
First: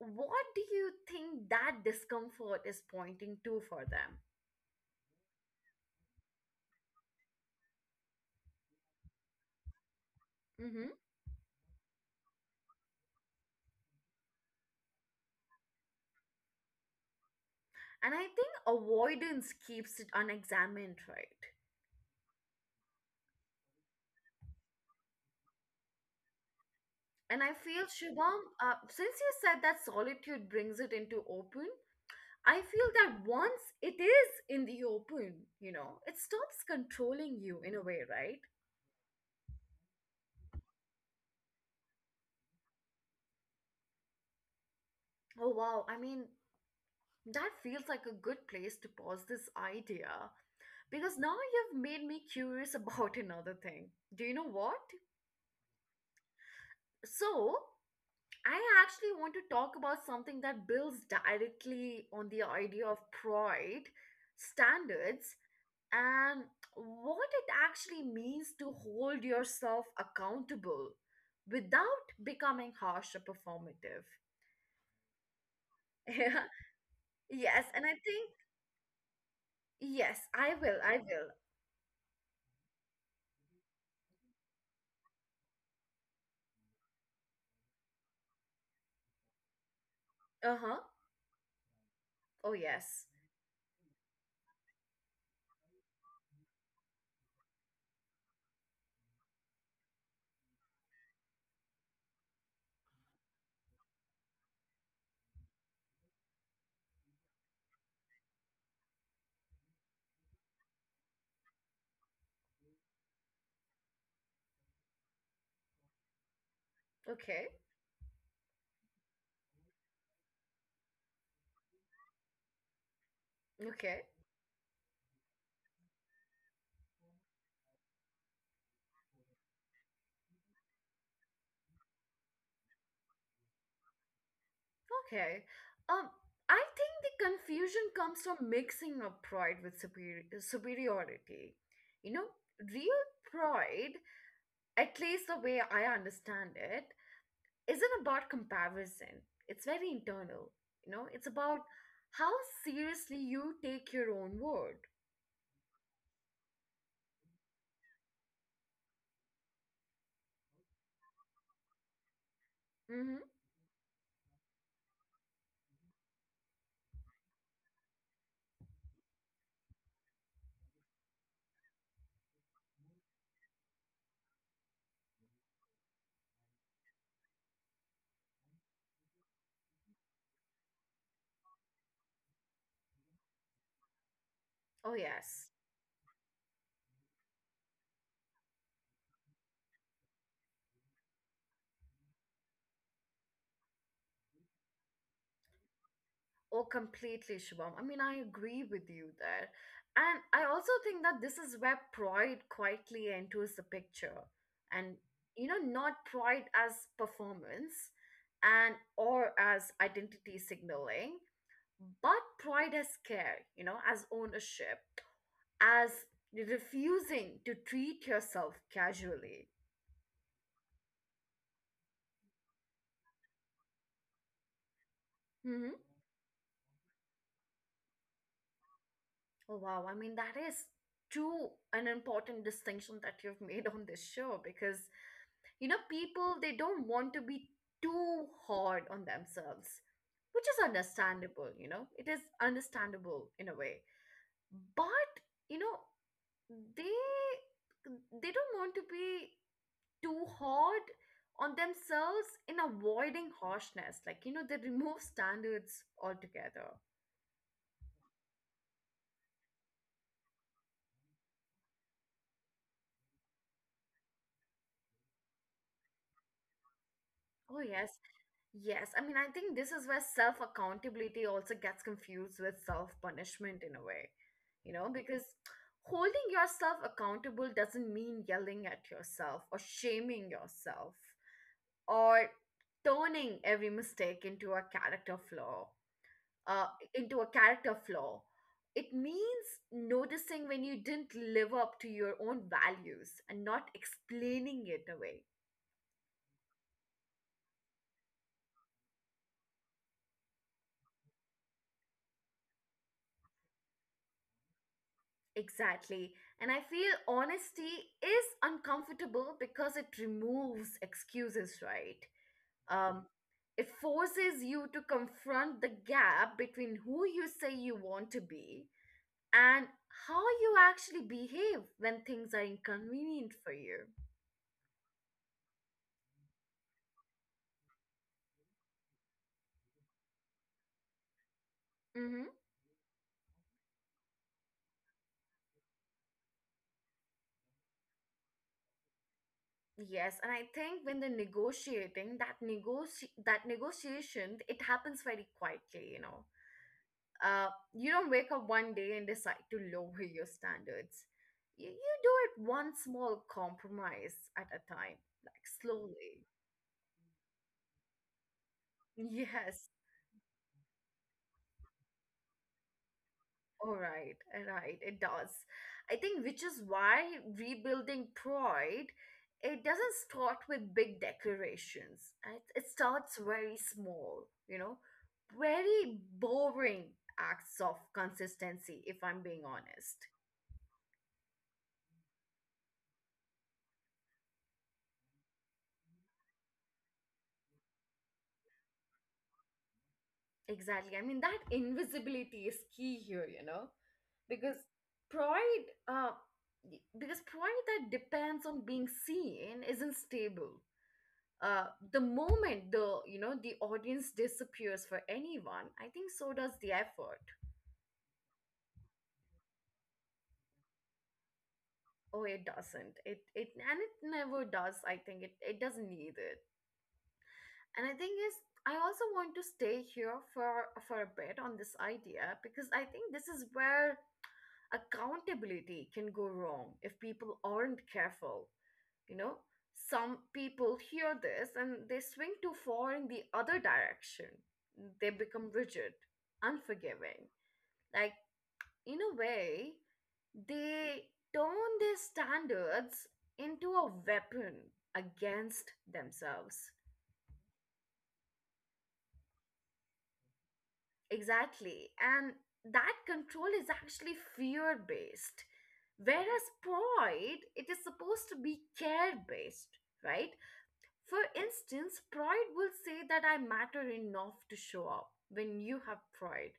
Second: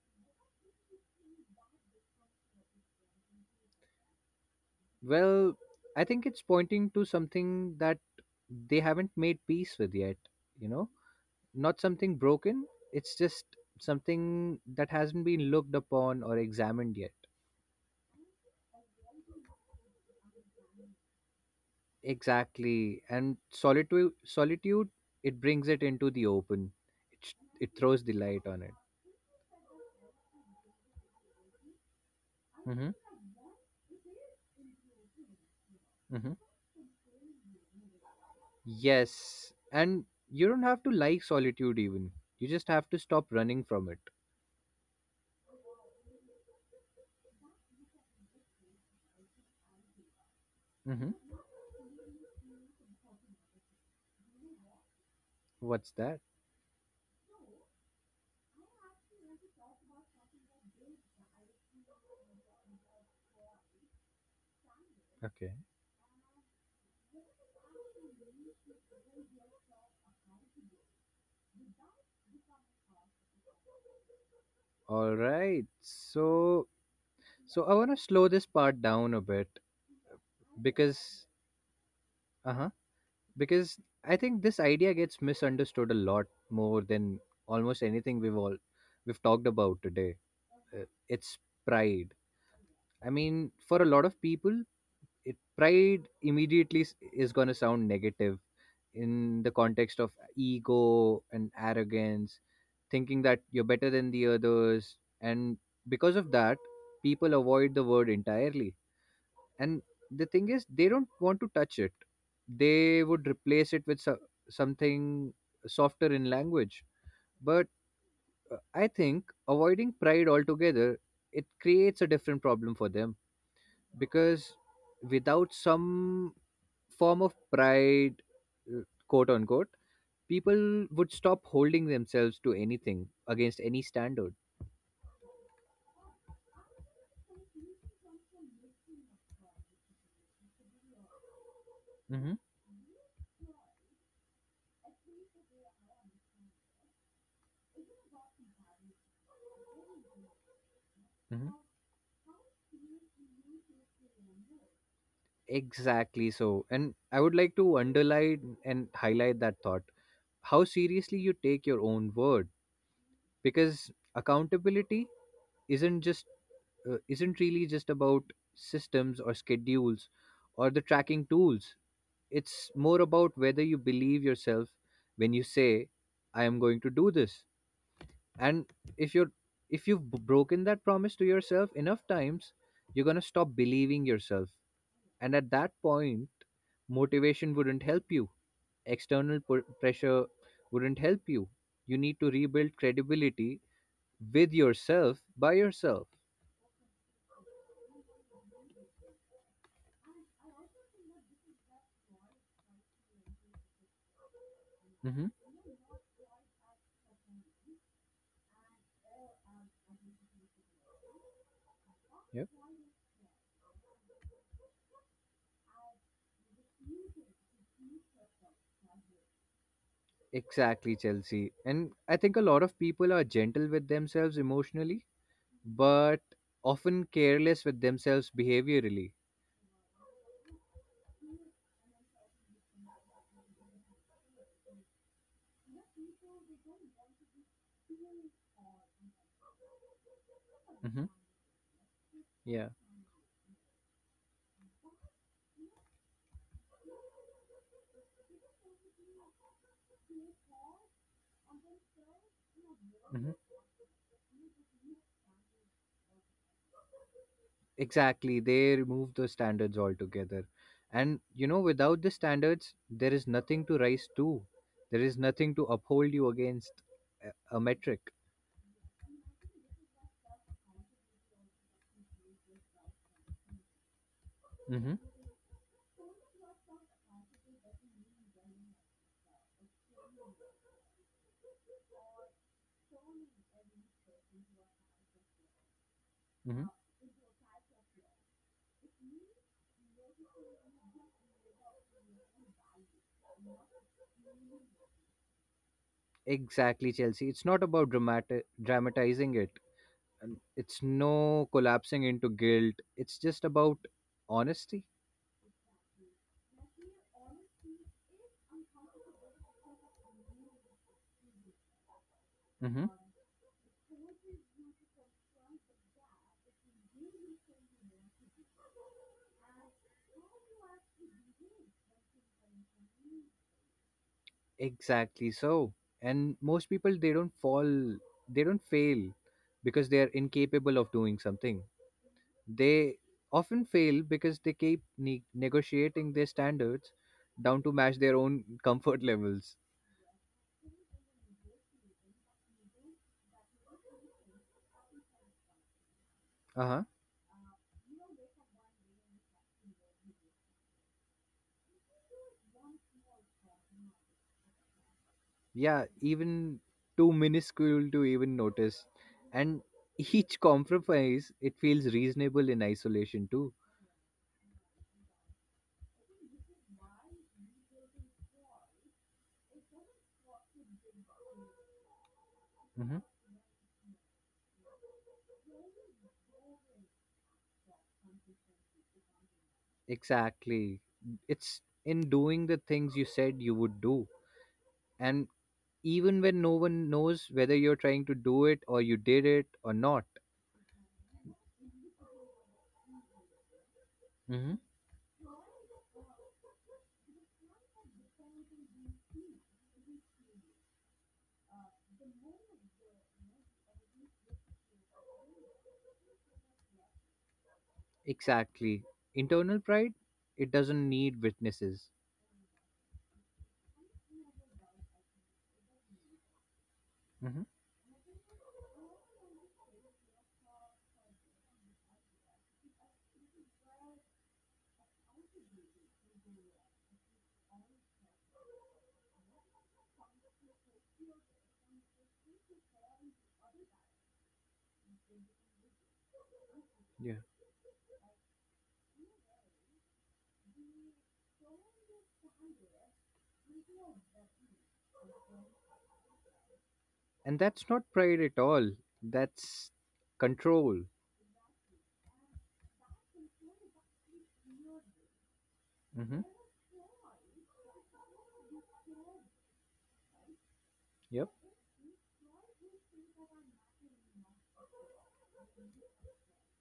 What do you think that discomfort is pointing to for them?
Well, I think it's pointing to something that they haven't made peace with yet. You know,
Hmm.
not something broken. It's just something that hasn't been looked upon or examined yet.
And I think avoidance keeps it unexamined, right?
Exactly. And solitude, it brings it into the open. It sh-
And I
it
feel,
throws the
Shubham,
light on it.
since you said that solitude brings it into open, I
hmm
feel that once it is in the open, you know, it
hmm
stops controlling you in a way, right?
Yes. And you don't have to like solitude even. You just have to stop running from it.
Oh, wow. I mean, that feels like a good place to pause this idea because
hmm
now you've made me curious about *laughs* another thing. Do you know what?
What's that?
So, I actually want to talk about something that builds directly on the idea of pride, standards,
Okay.
and what it actually means to hold yourself accountable without becoming harsh or performative. *laughs*
All right.
Yeah.
So
Yes,
I
and
want
I
to slow
think
this part down a bit
yes, I will. I
because
will.
uh-huh because I think this idea gets misunderstood a lot more than almost anything we've talked about today.
Uh-huh.
Uh, it's pride.
Oh
I
yes.
mean, for a lot of people, pride is going to sound negative in the context of ego and arrogance, thinking that you're better than the others. And because of that, people avoid the word entirely. And the thing is, they don't want to touch it, they would replace it with something softer in language.
Okay.
But I think avoiding pride altogether, it creates a different problem for them
Okay.
because without some form of pride, uh, quote unquote, people would stop holding themselves to anything against any standard.
Okay. Um, I think the confusion comes from mixing up pride with superiority. You know,
Mm-hmm.
real pride, at least the way I understand it, isn't about comparison. It's very internal. You know, it's about
Mm-hmm.
how seriously you take your own word.
Exactly, so, and I would like to underline and highlight that thought, how seriously you take your own word.
Hmm.
Because accountability isn't just isn't really just about systems or schedules or the tracking tools. It's more about whether you believe yourself when you say, I am going to do this. And if you're if you've broken that promise to yourself enough times, you're going to stop believing yourself.
Oh,
And at
yes.
that point, motivation wouldn't help you. External pressure wouldn't help you. You need to rebuild credibility with yourself by yourself.
Oh, completely, Shubham. I mean, I agree with you there. And I also think that this is where pride quietly enters the picture. And,
hmm
you know, not pride as performance and or as identity signaling, but
Yeah.
pride as care, you know, as ownership, as refusing to treat yourself casually.
Exactly, Chelsea. And I think a lot of people are gentle with themselves emotionally,
Hmm.
but often careless with themselves behaviorally.
Oh, wow. I mean, that is too an important distinction that you've made on this show because, you know, people, they don't want to be too hard on themselves, which is
hmm
understandable, you know, it is
Yeah,
understandable in a way. But, you know, they they don't want to be too hard on themselves in
hmm
avoiding harshness. Like, you know, they remove *laughs* standards altogether.
exactly. They remove the standards altogether. And you know, without the standards, there is nothing to rise to, there is nothing to uphold you against a
Oh,
metric.
yes. Yes. I mean, I think this is where self accountability also gets confused with self punishment in a way, you
Mm-hmm.
know, because holding yourself accountable doesn't mean yelling at yourself or shaming yourself or turning every mistake into a character flaw.
Mm-hmm.
uh, into a character flaw. It means noticing when you didn't live up to your own values and not explaining it away.
Exactly, Chelsea. It's not about dramatizing it. And It's no collapsing into guilt. It's just about honesty.
Exactly. And I feel honesty is uncomfortable because it removes excuses, right? Um, it forces you to confront the gap between who you say you want to be and how you actually behave when things are inconvenient for you.
Exactly so. And most people they don't fall, they don't fail because they are incapable of doing something.
Mm-hmm.
They often fail because they keep negotiating their standards down to match their own *laughs* comfort levels.
Yes, and I think when they're negotiating, that negoti that negotiation, it happens very quietly, you know.
Uh-huh.
Uh, you don't wake up one day and decide to lower your standards. You do it one small compromise at a time, like
Yeah,
slowly.
even
*laughs*
too minuscule to even notice. And
Yes.
each compromise, it feels reasonable in isolation too.
All right, it does. I think which is why rebuilding pride, it doesn't start with big declarations. It
hmm
starts very small, you know, very boring acts of consistency, if I'm being honest.
Exactly. It's in doing the things you said you would do and even when no one knows whether you're trying to do it or you did it or not.
Exactly. I mean, that invisibility is key here, you know,
hmm
because pride, uh, pride that depends on being seen isn't stable. uh, the moment the you know the audience disappears for anyone, I think so does the effort.
Exactly. Internal pride, it doesn't need witnesses.
Oh, it doesn't, it and it never does. I think it doesn't need it.
hmm
And I think is I also want to stay here for a bit on this idea because I think this is where accountability can go wrong if people aren't careful, you know. Some people hear this and they swing too far in the other direction. They become rigid,
Yeah.
unforgiving, like, in a way, they turn their standards into a weapon against themselves.
And that's not pride at all. That's control.
Exactly. And that control is actually fear based,
hmm
whereas pride it is supposed to be care based, right? For
Yep.
instance, pride will say that I matter enough to show up when you have pride.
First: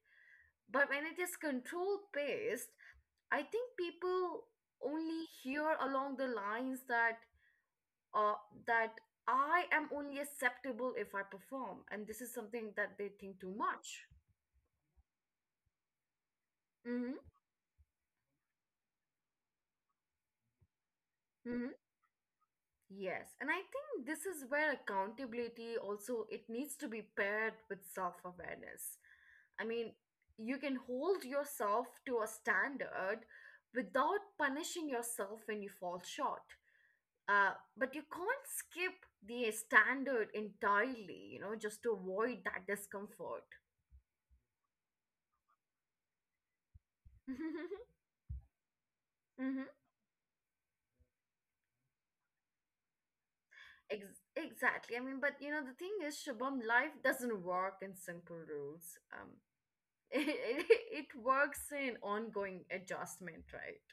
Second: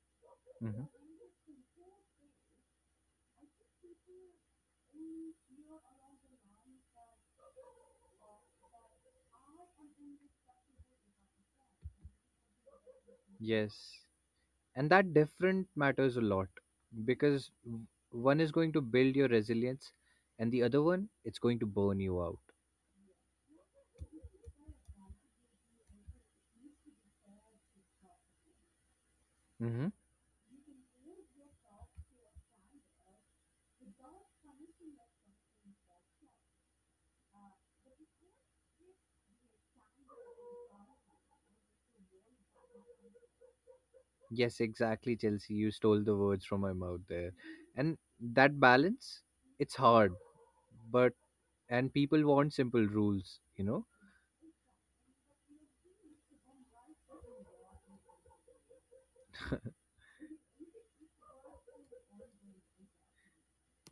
But
hmm
when it is control based, I think people only hear along the lines that uh, that I am only acceptable if I perform, and this is something that they think too
Yes.
much.
And that different matters a lot
Mm-hmm.
because one is going to build your resilience and the other one, it's going to
Mm-hmm.
burn you out.
Yes, and I think this is where accountability also it needs to be paired with self-awareness. I mean, you can hold yourself to a standard without punishing yourself when you fall short. But you can't skip the standard entirely, you know, just to avoid that discomfort.
Yes, exactly, Chelsea. You stole the words from my mouth there.
*laughs*
And that balance,
Hmm.
it's hard, but and people want simple rules, you know?
Ex- exactly. I mean, but you know, the thing is, Shubham, life doesn't work in simple rules. *laughs* It, it, it works in ongoing adjustment, right?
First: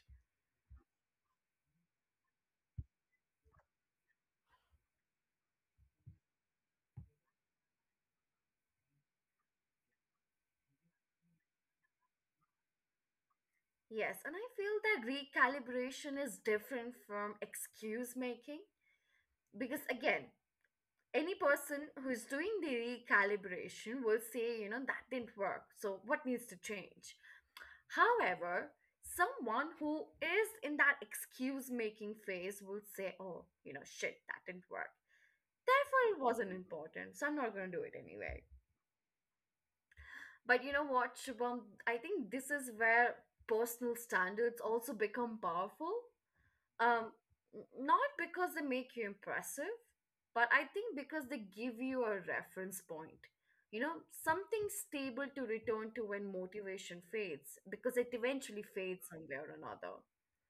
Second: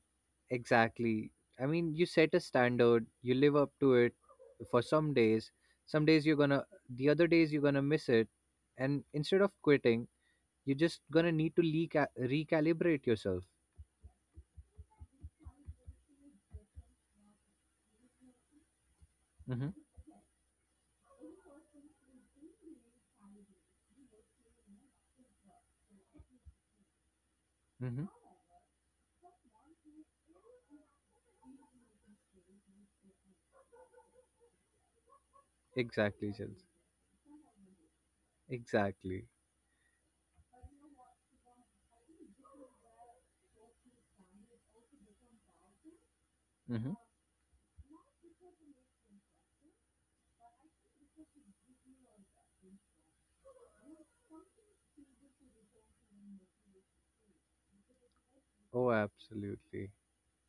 Exactly. I mean, you set a standard, you live up to it for some days. Some days you're gonna, the other days you're gonna miss it. And instead of quitting, you're just gonna need to recalibrate yourself.
Yes, and I feel that recalibration is different from excuse making
Mm-hmm.
because, again, any person who is doing the recalibration will say, you know, that didn't work. So, what needs to change?
Mm-hmm.
However, someone who is in that excuse making phase will say, oh, you know, shit, that didn't work. Therefore, it
Exactly,
wasn't
Chelsea.
important, so I'm not going to do it anyway.
Exactly.
But you know what, Shubham? I think this is where personal standards also become powerful.
Mm-hmm.
Um, Not because they make you impressive, but I think because they give you a reference point. You know, something stable to return to when motivation fades, because it eventually
Oh,
fades somewhere or
absolutely.
another.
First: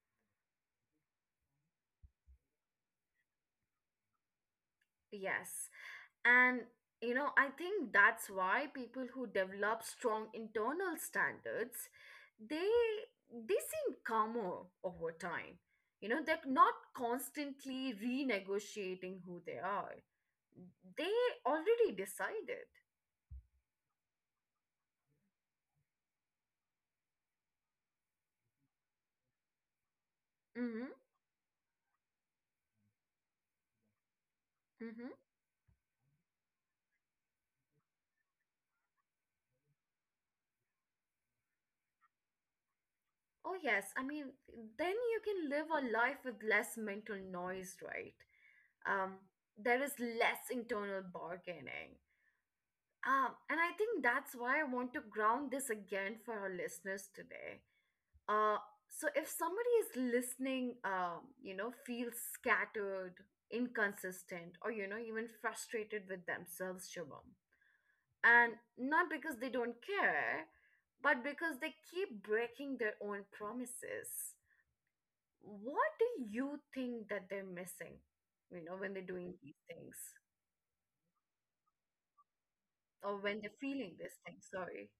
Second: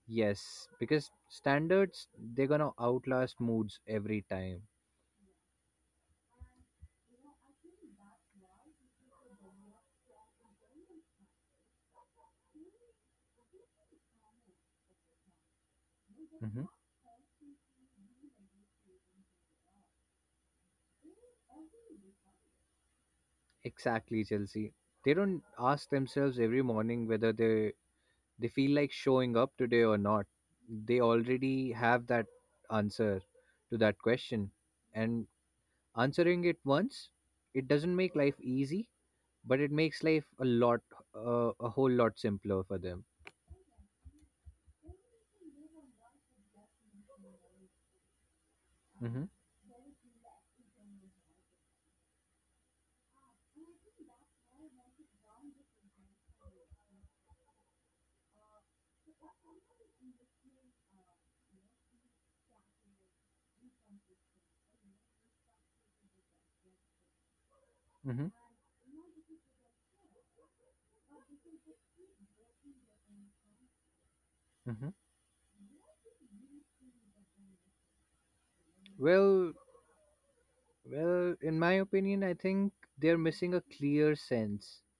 Yes, because standards they're gonna outlast moods every time.
Yes. And you know, I think that's why people who develop strong internal standards, they they seem calmer over time. You know, they're
hmm
not constantly renegotiating who they are. They already decided.
Exactly, Chelsea. They don't ask themselves every morning whether they feel like showing up today or not.
Mm-hmm.
They already have that answer to that question,
Mm-hmm.
and answering it once, it doesn't make life easy, but it makes life a lot, a whole lot simpler for them.
Oh yes. I mean, then you can live a life with less mental noise, right? Um,
Mm-hmm.
there is less internal bargaining. And I think that's why I want to ground this again for our listeners today. Uh, so if somebody is listening, you know, feels scattered, inconsistent, or you know, even frustrated with themselves, Shubham,
Mm-hmm.
and not because they don't care, but because they keep breaking their own promises.
Mm-hmm.
What do you think that they're missing? You know, when they're doing
Well,
these things,
Well, in my opinion, I think
or
they're
when they're
missing a
feeling
clear
these things.
sense.
Sorry.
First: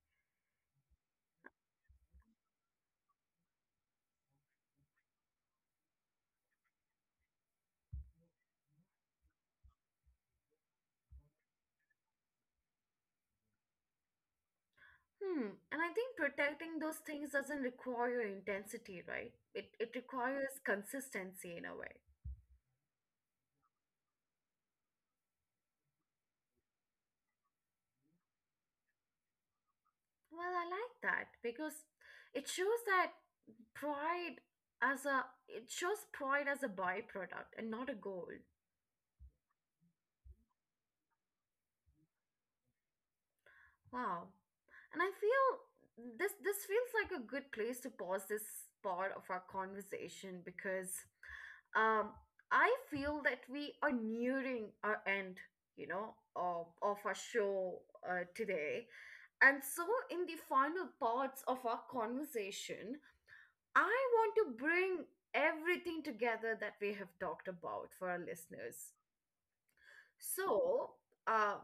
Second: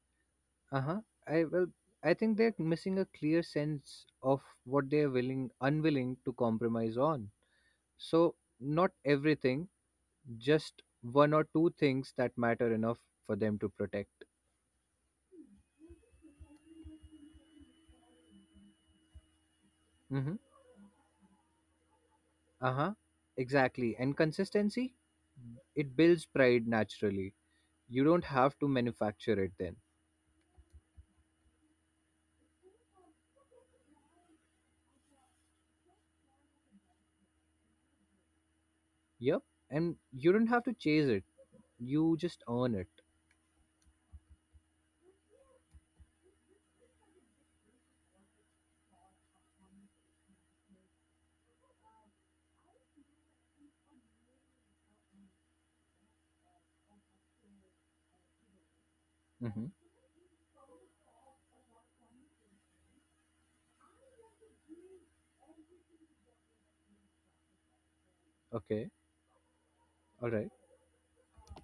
Uh huh. I well, I think they're missing a clear sense of what they're willing, unwilling to compromise on. So not everything, just one or two things that matter enough for them to protect.
Hmm. And I think protecting those things doesn't require intensity, right? It
Mm-hmm.
requires consistency in a way.
Uh huh. Exactly. And consistency, it builds pride naturally. You don't have to manufacture it then.
Well, I like that because it shows that pride as a it shows pride as a byproduct and not a goal.
Yep. And you don't have to chase it. You just earn it.
Wow. And I feel this feels like a good place to pause this part of our conversation because um, I feel that we are nearing our end, you know, of our show today. And
Mm-hmm.
so, in the final parts of our conversation, I want to bring everything together that we have talked about for our
Okay.
listeners.
All right.
So, um,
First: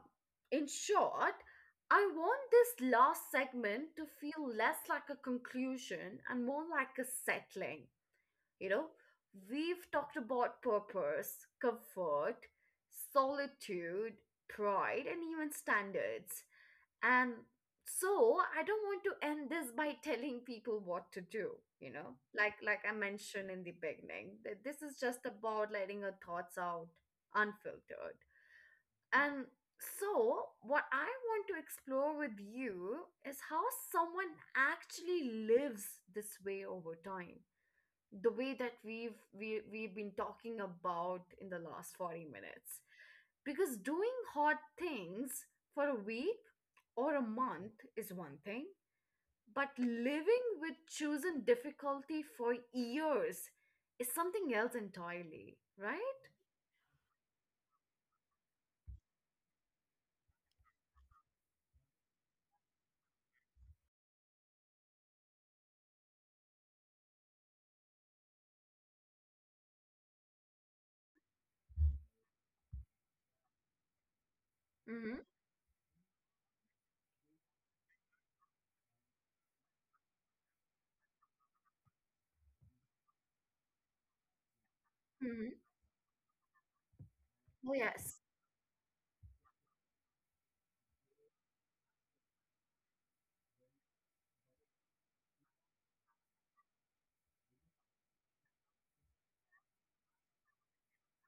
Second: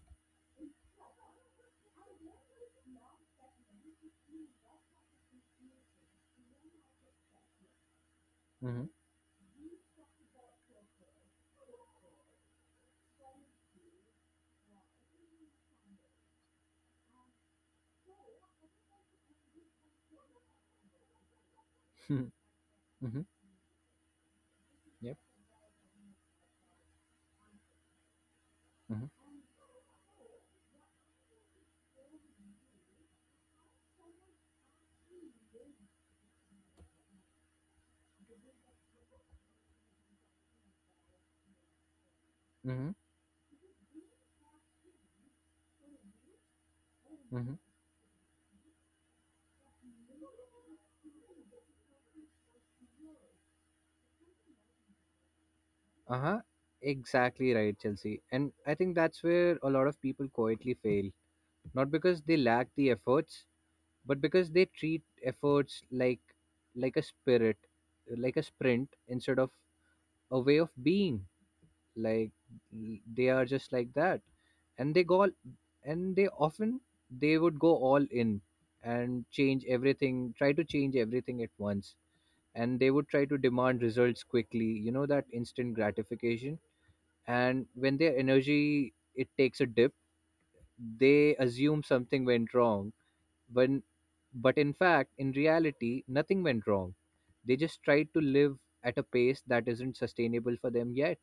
in short, I want this last segment to feel less like a conclusion and more like a settling, you know,
Mm-hmm.
we've talked about purpose, comfort, solitude, pride, and even standards. And so I don't want to end this by *laughs* telling people what to do, you know?
*laughs*
Like I
Mm-hmm.
mentioned in the beginning, that this is
Yep.
just about letting our thoughts out unfiltered.
Mm-hmm.
And so, what I want to explore with you is how someone actually lives this way over time, the way that we've been talking about in the last 40 minutes,
Mm-hmm.
because doing hot things for a week or a
Mm-hmm.
month is one thing, but living with chosen difficulty for years is something else entirely, right?
Uh-huh. Exactly right, Chelsea. And I think that's where a lot of people quietly fail. Not because they lack the efforts, but because they treat efforts like like a spirit, like a sprint instead of a way of being. Like they are just like that. And they
Mm-hmm.
go all, and they would go all in and try to change everything at once and they would try to demand results quickly, you know, that
Mm-hmm.
instant gratification. And
Oh,
when their
yes.
energy it takes a dip, they assume something went wrong when but in fact in reality nothing went wrong. They just tried to live at a pace that isn't sustainable for them yet.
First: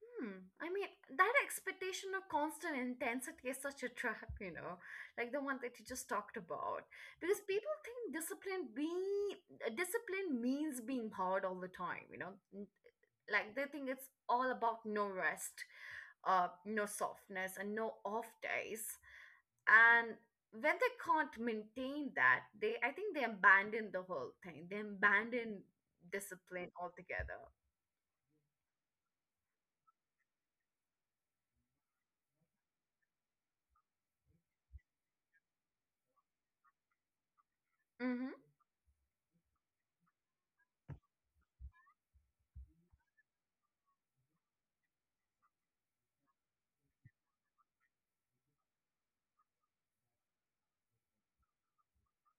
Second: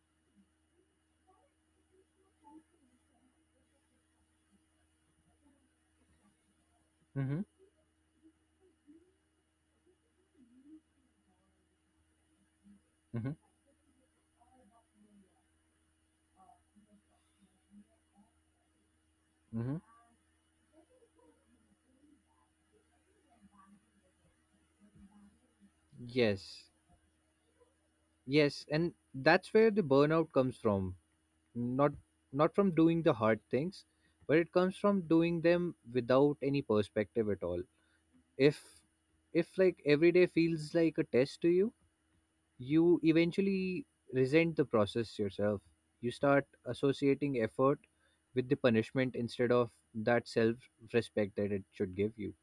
Hmm. I mean, that expectation of constant intensity is such a trap, *laughs* you know, like the one that you just talked about.
Mm-hmm,
Because people think discipline means being hard all the time, you know. N-
mm-hmm,
Like they think it's all about no rest, no softness, and no off days.
mm-hmm.
And when they can't maintain that, they I think they abandon the whole thing. They abandon
Yes,
discipline altogether.
yes, and that's where the burnout comes from, not not from doing the hard things but it comes from doing them without any perspective at all.
Mm-hmm.
if if like every day feels like a test to you, you eventually resent the process yourself. You start associating effort with the punishment instead of that self respect that it should give you.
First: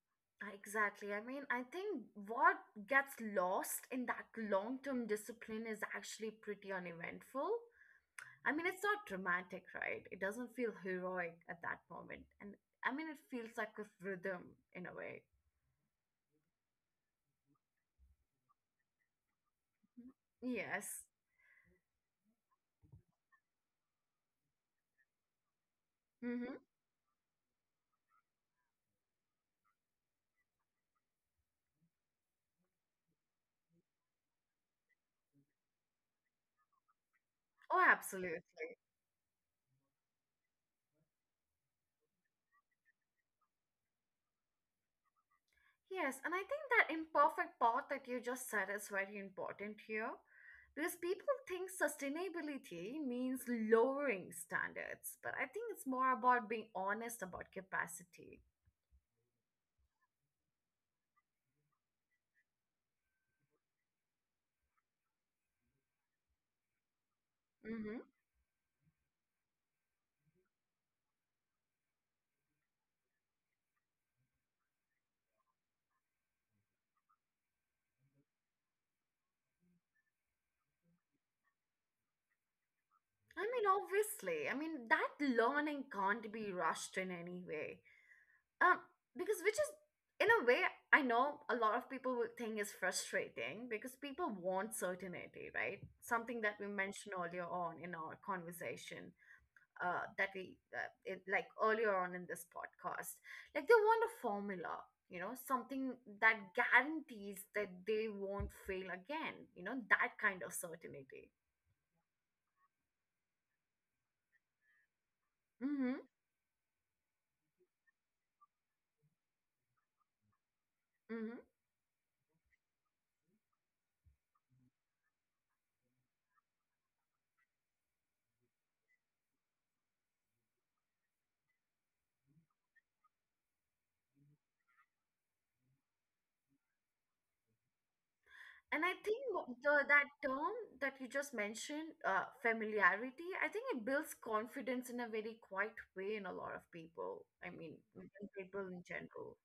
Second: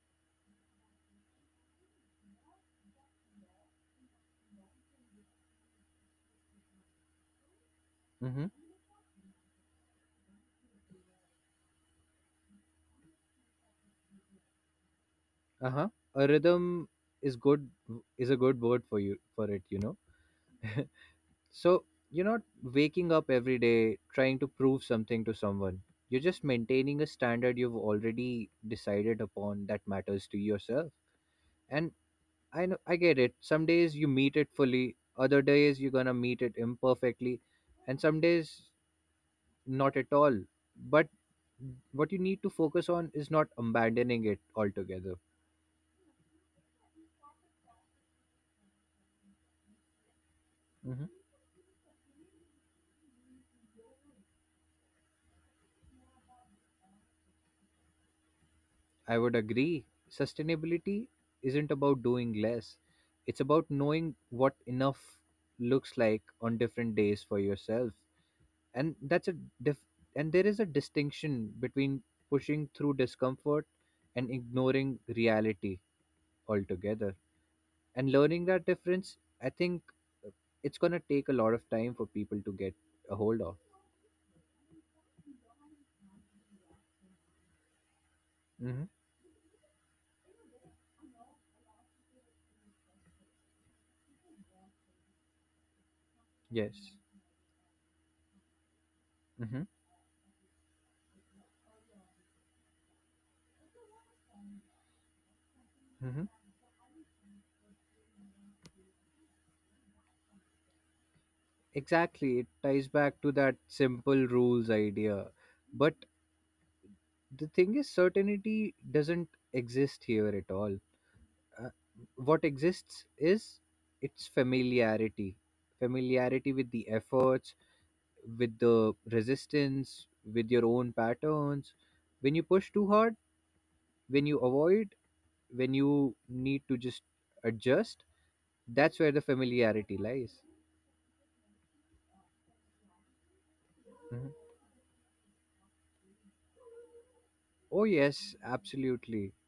Exactly. I mean, I think what gets lost in that long term discipline is actually pretty uneventful. I
Mm-hmm.
mean, it's not dramatic, right? It doesn't feel heroic at that moment. And I mean, it feels like a rhythm in a way.
Uh-huh. A rhythm is good, is a good word for you for it, you know.
Yes.
So you're not waking up every day trying to prove something to someone. You're just
Mm-hmm.
maintaining a standard you've already decided upon that matters to yourself. And I know, I get it. Some days you meet it fully, other days you're gonna meet it imperfectly,
Oh,
and some days
absolutely.
not at all. But what you need to focus on is not abandoning it altogether.
Yes, and I think that imperfect part that you just said is very important here, because
hmm
people think sustainability means lowering standards, but I think it's more about being honest about capacity.
I would agree. Sustainability isn't about doing less. It's about knowing what enough looks like on different days for yourself.
Hmm.
And that's a diff- and there is a distinction between pushing through discomfort and ignoring reality altogether. And learning that difference, I think, uh, it's going to take a lot of time for people to get a
I
hold of.
mean, obviously, I mean, that learning can't be rushed in any way. Um,
hmm
because which is, in a way, I know a lot of people would think is frustrating because people want certainty, right? Something that we
yes
mentioned earlier on in our conversation,
hmm
that like earlier on in this podcast, like they want a formula, you know, something
hmm
that guarantees that they won't fail again, you know, that kind of certainty.
exactly, it ties back to that simple rules idea. But
Mm-hmm.
the thing is certainty doesn't exist here at all.
Mm-hmm.
uh, what exists is its familiarity. Familiarity with the efforts, with the resistance, with your own patterns, when you push too hard, when you avoid, when you need to just adjust.
And I
That's where
think
the familiarity
that
lies.
term that you just mentioned, familiarity, I think it builds
Mhm.
confidence in a very quiet way in a lot of people, I mean,
Oh
in
yes,
people in
absolutely,
general.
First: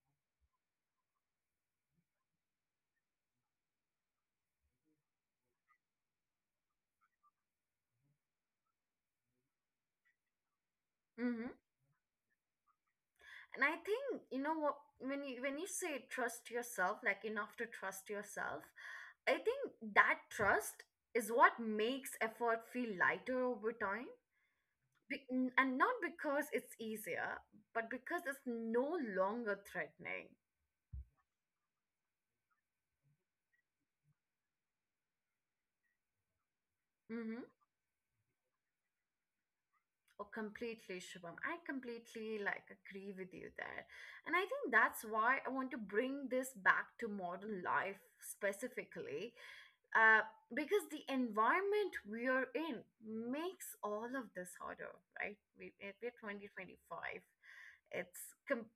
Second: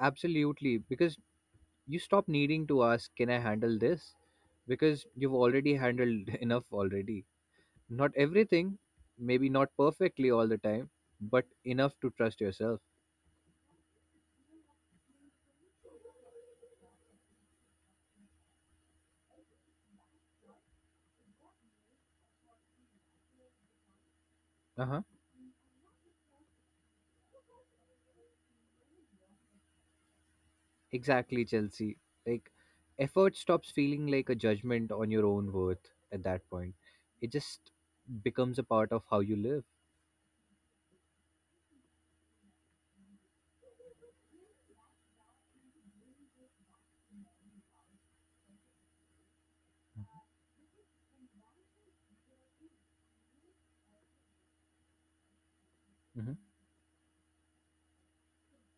absolutely. Because you stop needing to ask, can I handle this? Because you've already handled *laughs* enough already. Not everything, maybe not perfectly all the time, but
Mm-hmm.
enough to trust yourself.
And I think, you know what, when you say trust yourself, like enough to trust yourself, I think that trust is what makes effort feel lighter over time.
Uh-huh.
And not because it's easier, but because it's no longer threatening.
Exactly, Chelsea. Like effort stops feeling like a judgment on your own worth at that point. It
Mm-hmm.
just becomes a part of how you live.
Or completely, Shubham, I completely like agree with you there, and I think that's why I want to bring this back to modern life specifically, uh, because the environment we are in makes all of this harder, right? We're
hmm
2025. It's com-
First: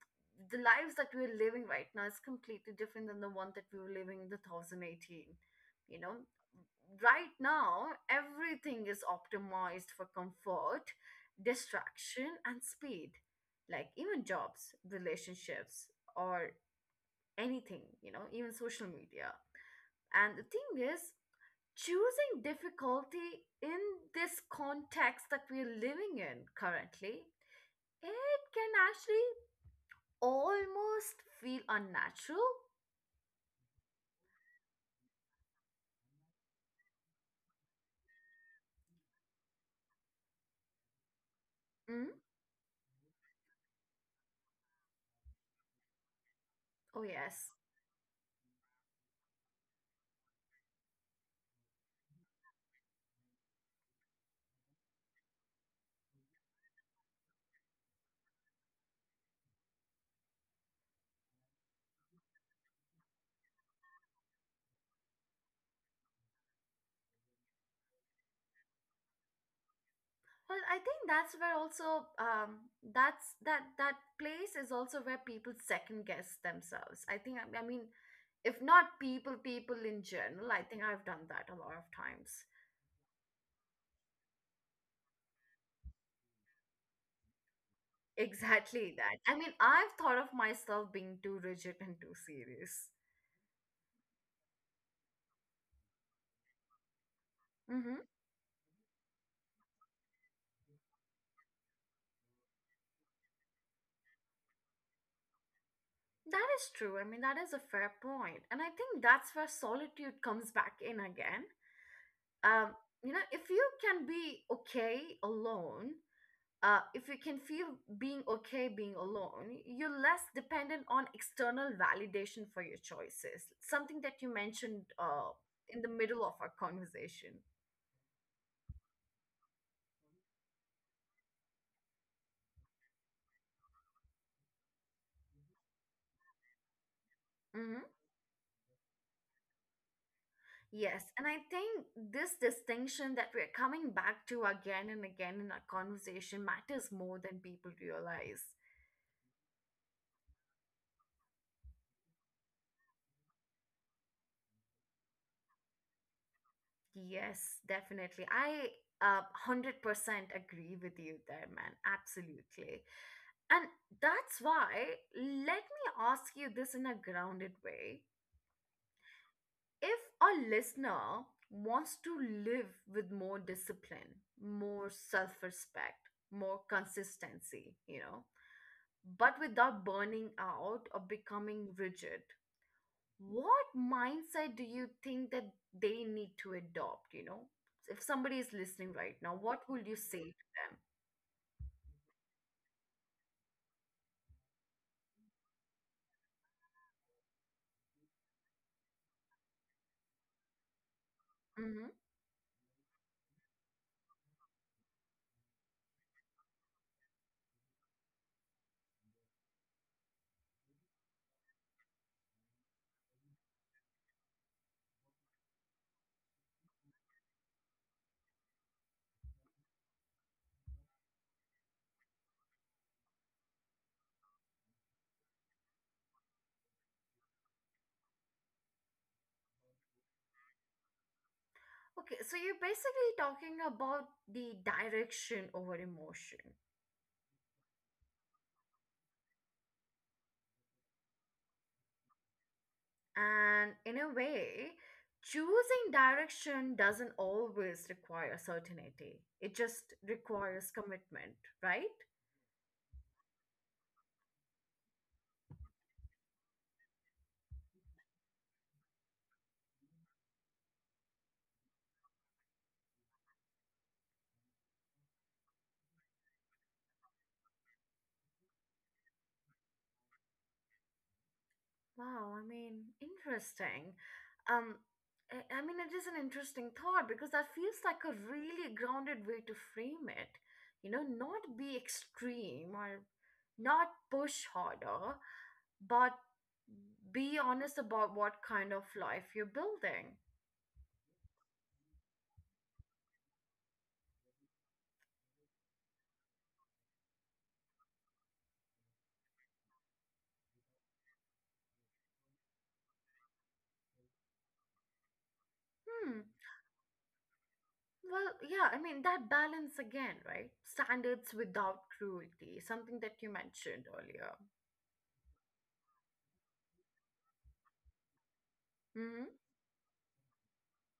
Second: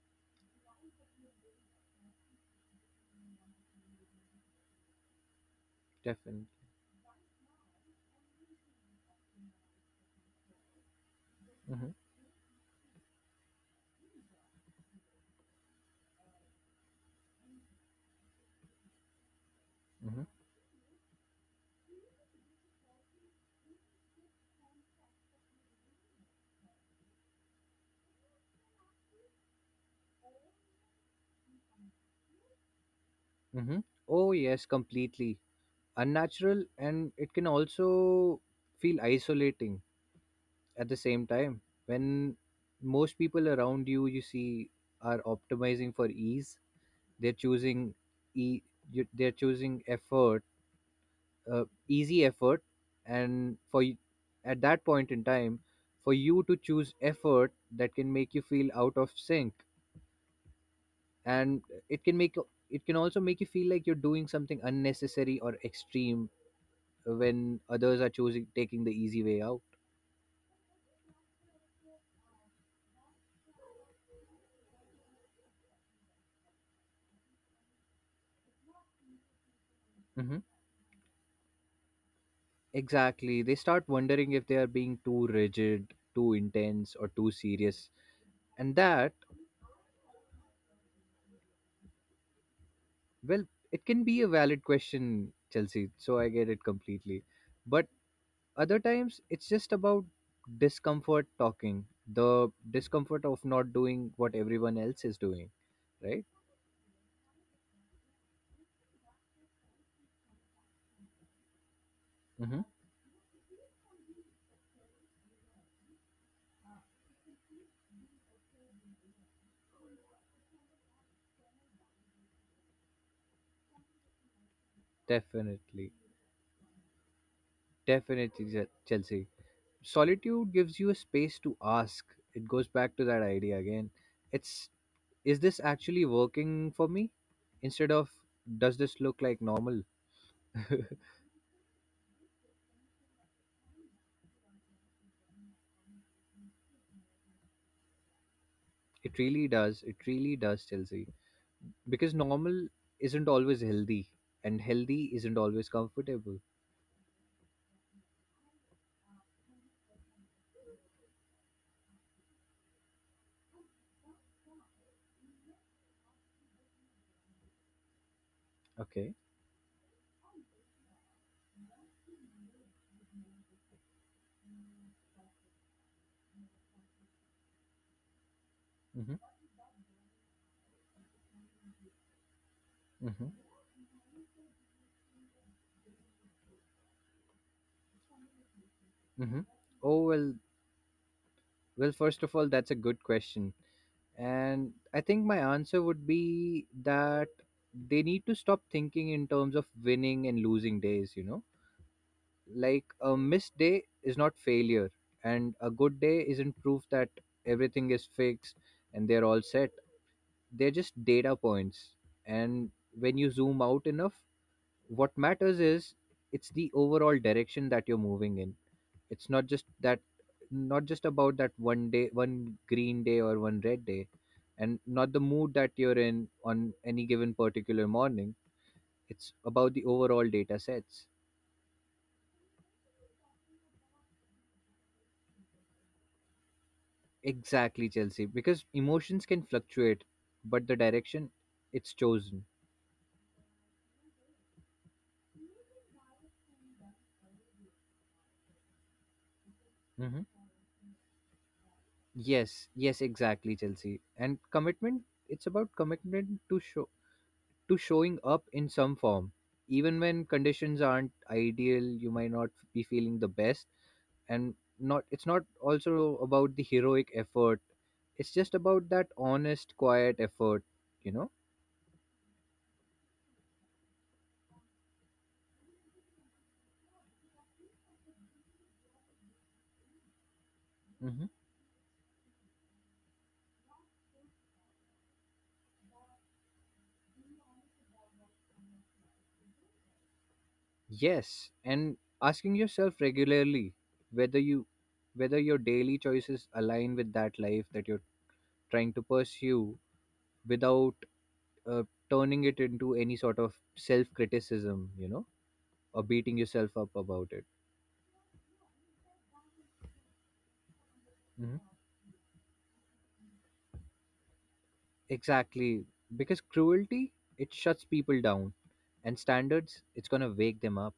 the lives that we're living right now is completely different than the one that we were living in 2018. You know,
Definitely.
right now, everything is optimized for comfort,
Mm-hmm.
distraction, and speed. Like even jobs, relationships, or anything, you know, even social media.
Mm-hmm.
And the thing is, choosing difficulty in this context that we're living in currently, it can actually almost feel unnatural.
Mm-hmm. Oh, yes, completely. Unnatural, and it can also feel isolating at the same time.
Mm?
When most people around you, you see, are optimizing for ease,
Oh
they're
yes.
e- they're choosing effort, easy effort, and for at that point in time, for you to choose effort, that can make you feel out of sync. And it can make it can also make you feel like you're doing something unnecessary or extreme when others are choosing taking the easy way out.
Well, I think that's where also that place is also where people second guess themselves. I mean, if not people, people in
hmm
general. I think I've done that a lot of times. *laughs*
exactly, they start wondering if they are being too rigid, too intense, or too serious. And
Exactly that.
that
I mean, I've thought of myself being too rigid and too serious.
Well, it can be a valid question, Chelsea, so I get it completely. But
Mm-hmm.
other times it's just about discomfort talking, the discomfort of not doing what everyone else is doing, right?
That is true. I mean, that is a fair point. And I think that's where solitude comes back in again.
hmm
Um, you know, if you can be okay alone, if you can feel being okay being alone, you're less dependent on external validation for your choices. Something that you mentioned in the
Definitely.
middle of our conversation.
Definitely, Chelsea. Solitude gives you a space to ask. It goes back to that idea again. It's, is this actually working for me?
Hmm.
Instead of, does this look like normal? *laughs* It
Yes. And I think this distinction that we're coming back to again and again in our conversation matters more than people realize.
really does. It really does, Chelsea. Because normal isn't always healthy, and healthy isn't always comfortable.
Yes, definitely. I uh, 100% agree with you there, man. Absolutely. And that's why, let me ask you this in a grounded way.
Okay.
If a listener wants to live with more discipline, more self respect, more consistency, you know,
Mm-hmm.
but without burning out or becoming rigid,
Mm-hmm.
what mindset do you think that they need to adopt, you know, if somebody is listening right now,
Mm-hmm.
what would you
Oh
say
well.
to them?
Well, first of all, that's a good question. And I think my answer would be that they need to stop thinking in terms of winning and losing days, you know?
Hmm.
Like a missed day is not failure, and a good day isn't proof that everything is fixed and they're all set. They're just data points. And when you zoom out enough, what matters is it's the overall direction that you're moving in. It's not just that Not just about that one day, one green day or one red day, and not the mood that you're in on any given particular morning. It's about the overall data sets.
Okay, so you're basically talking about the direction over emotion.
Exactly, Chelsea. Because emotions can fluctuate, but the direction it's chosen.
And in a way, choosing direction doesn't always require certainty, it just
hmm
requires commitment, right?
Yes, yes, exactly, Chelsea. And commitment, it's about commitment to show to showing up in some form. Even when conditions aren't ideal, you might not be feeling the best. And not it's not also about the heroic effort, it's just about that honest quiet effort, you know.
Wow, I mean, interesting. Um, I mean, it is an interesting thought because that feels like a really grounded way to frame it. You know,
hmm
not be extreme or not push harder, but be honest about what kind of life you're building.
yes, and asking yourself regularly whether you whether your daily choices align with that life that you're trying to pursue without, uh, turning it into any sort of self criticism, you know, or
Hmm.
beating yourself up about it.
Well, yeah, I mean, that balance again, right? Standards
hmm
without cruelty, something that you mentioned earlier.
exactly, because cruelty it shuts people down and
Mm-hmm.
standards it's going to wake them up.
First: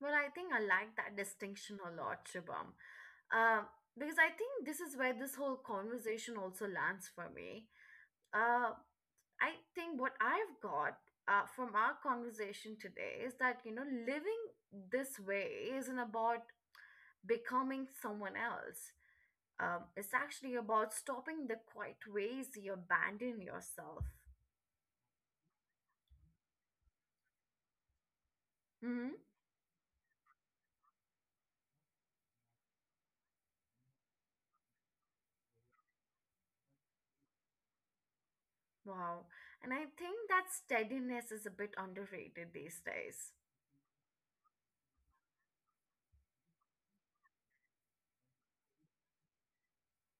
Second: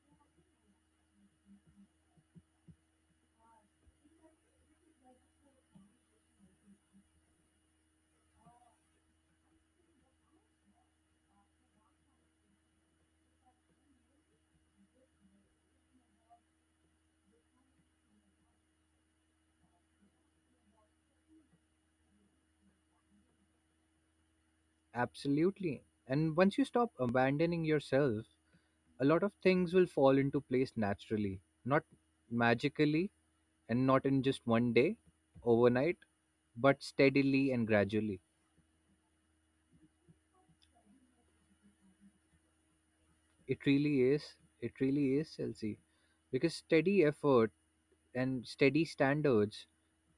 Well, I think I like that distinction a lot, Shubham. Uh, because I think this is where this whole conversation also lands for me. Uh, I think what I've got from our conversation today is that, you know, living this way isn't about becoming someone else. It's actually about stopping the quiet ways you abandon yourself.
Absolutely. And once you stop abandoning yourself, a
Hmm.
lot of things will fall into place naturally, not magically and not in just one day, overnight, but steadily and gradually.
Wow. And I think that steadiness is a bit underrated these days.
It really is. It really is, Chelsea. Because steady effort and steady standards,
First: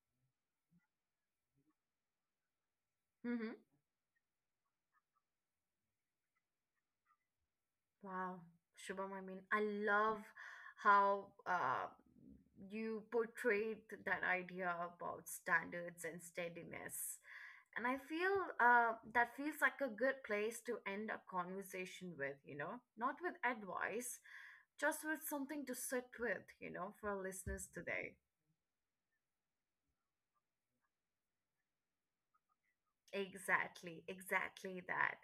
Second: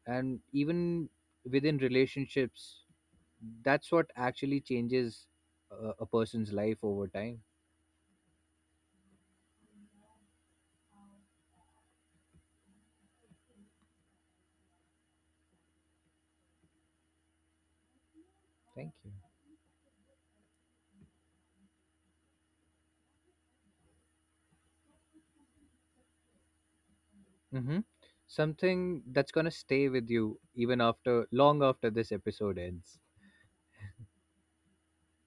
and even within relationships,
Mm-hmm.
that's what actually changes a person's life over time.
Wow, Shubham, I mean, I love how you portrayed that idea about standards and steadiness. And I feel
Thank you.
that feels like a good place to end a conversation with, you know, not with advice, just with something to sit with, you know, for our listeners
Mm-hmm.
today.
Something that's gonna stay with you even after long after this episode ends.
Exactly, exactly that.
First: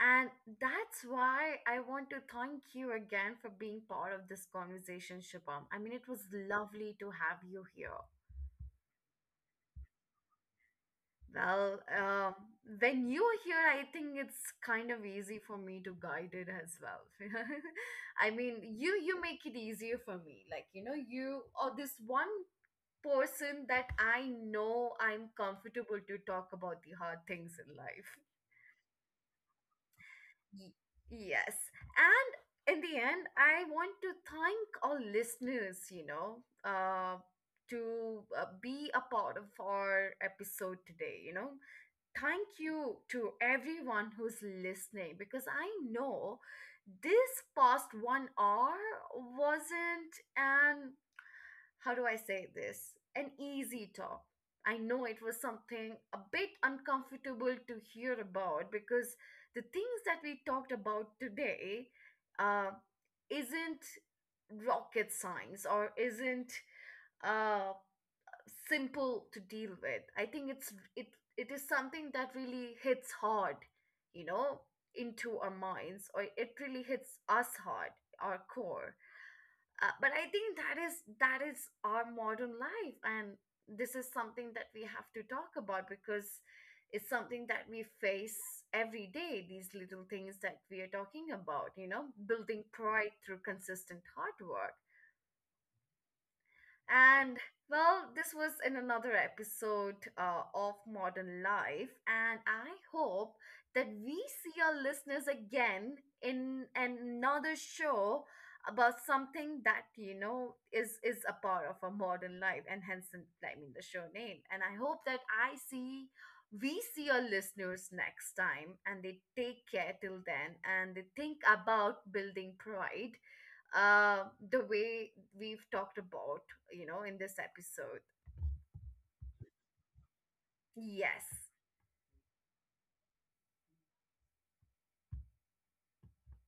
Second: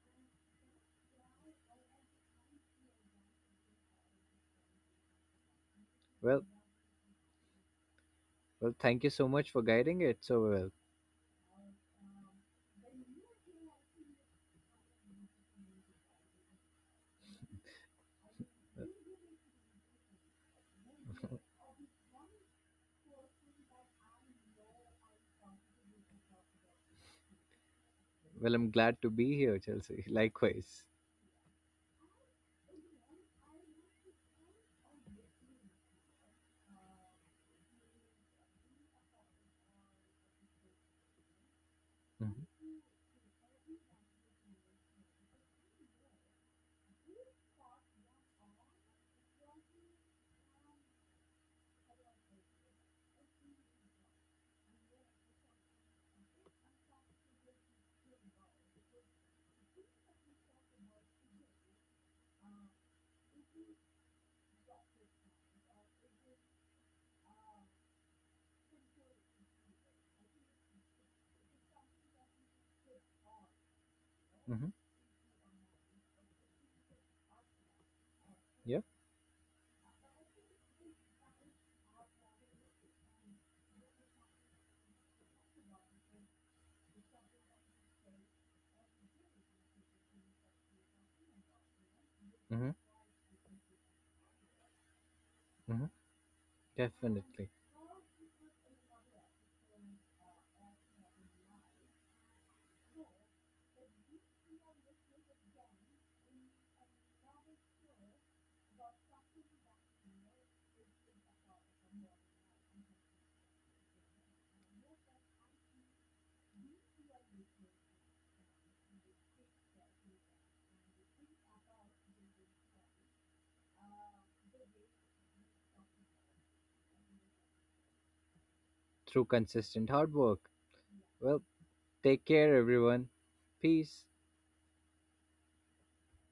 And that's why I want to thank you again for being part of this conversation, Shubham. I mean, it was
Well,
lovely to have you here.
well, thank you so much for guiding it so well.
Well, when you are here, I think it's kind of easy for me to guide it as well. *laughs* I mean, you make it easier for me. Like, you know, you or this one person that I know I'm comfortable to talk about the hard things in life.
Well, I'm glad to be here, Chelsea. *laughs*
Y-
Likewise.
Yes. And in the end, I want to thank all listeners, you know, to be a part of our episode today, you know. Thank
Mm-hmm.
you to everyone who's listening because I know this past 1 hour wasn't an, how do I say this? An easy top. I know it was something a bit uncomfortable to hear about because the things that we talked about today uh, isn't rocket science or isn't uh, simple to deal with. I think it it is something that really hits hard, you know,
Mm-hmm.
into our minds, or it really hits us hard, our
Yeah.
core, but I think that is our modern life, and this is something that we have to talk about because it's something that we face every day, these little things that we are talking about, you know, building
Mm-hmm.
pride through consistent hard work.
Mm-hmm.
And
Definitely.
well, this was in another episode of Modern Life, and I hope that we see our listeners again in another show about something that you know is a part of our modern life, and hence, I mean, the show name. And I hope that I see we see our listeners next time, and they take care till then, and they think about building pride the way we've talked about, you know, in this episode.
Through consistent hard work.
Yes.
Well, take care, everyone. Peace.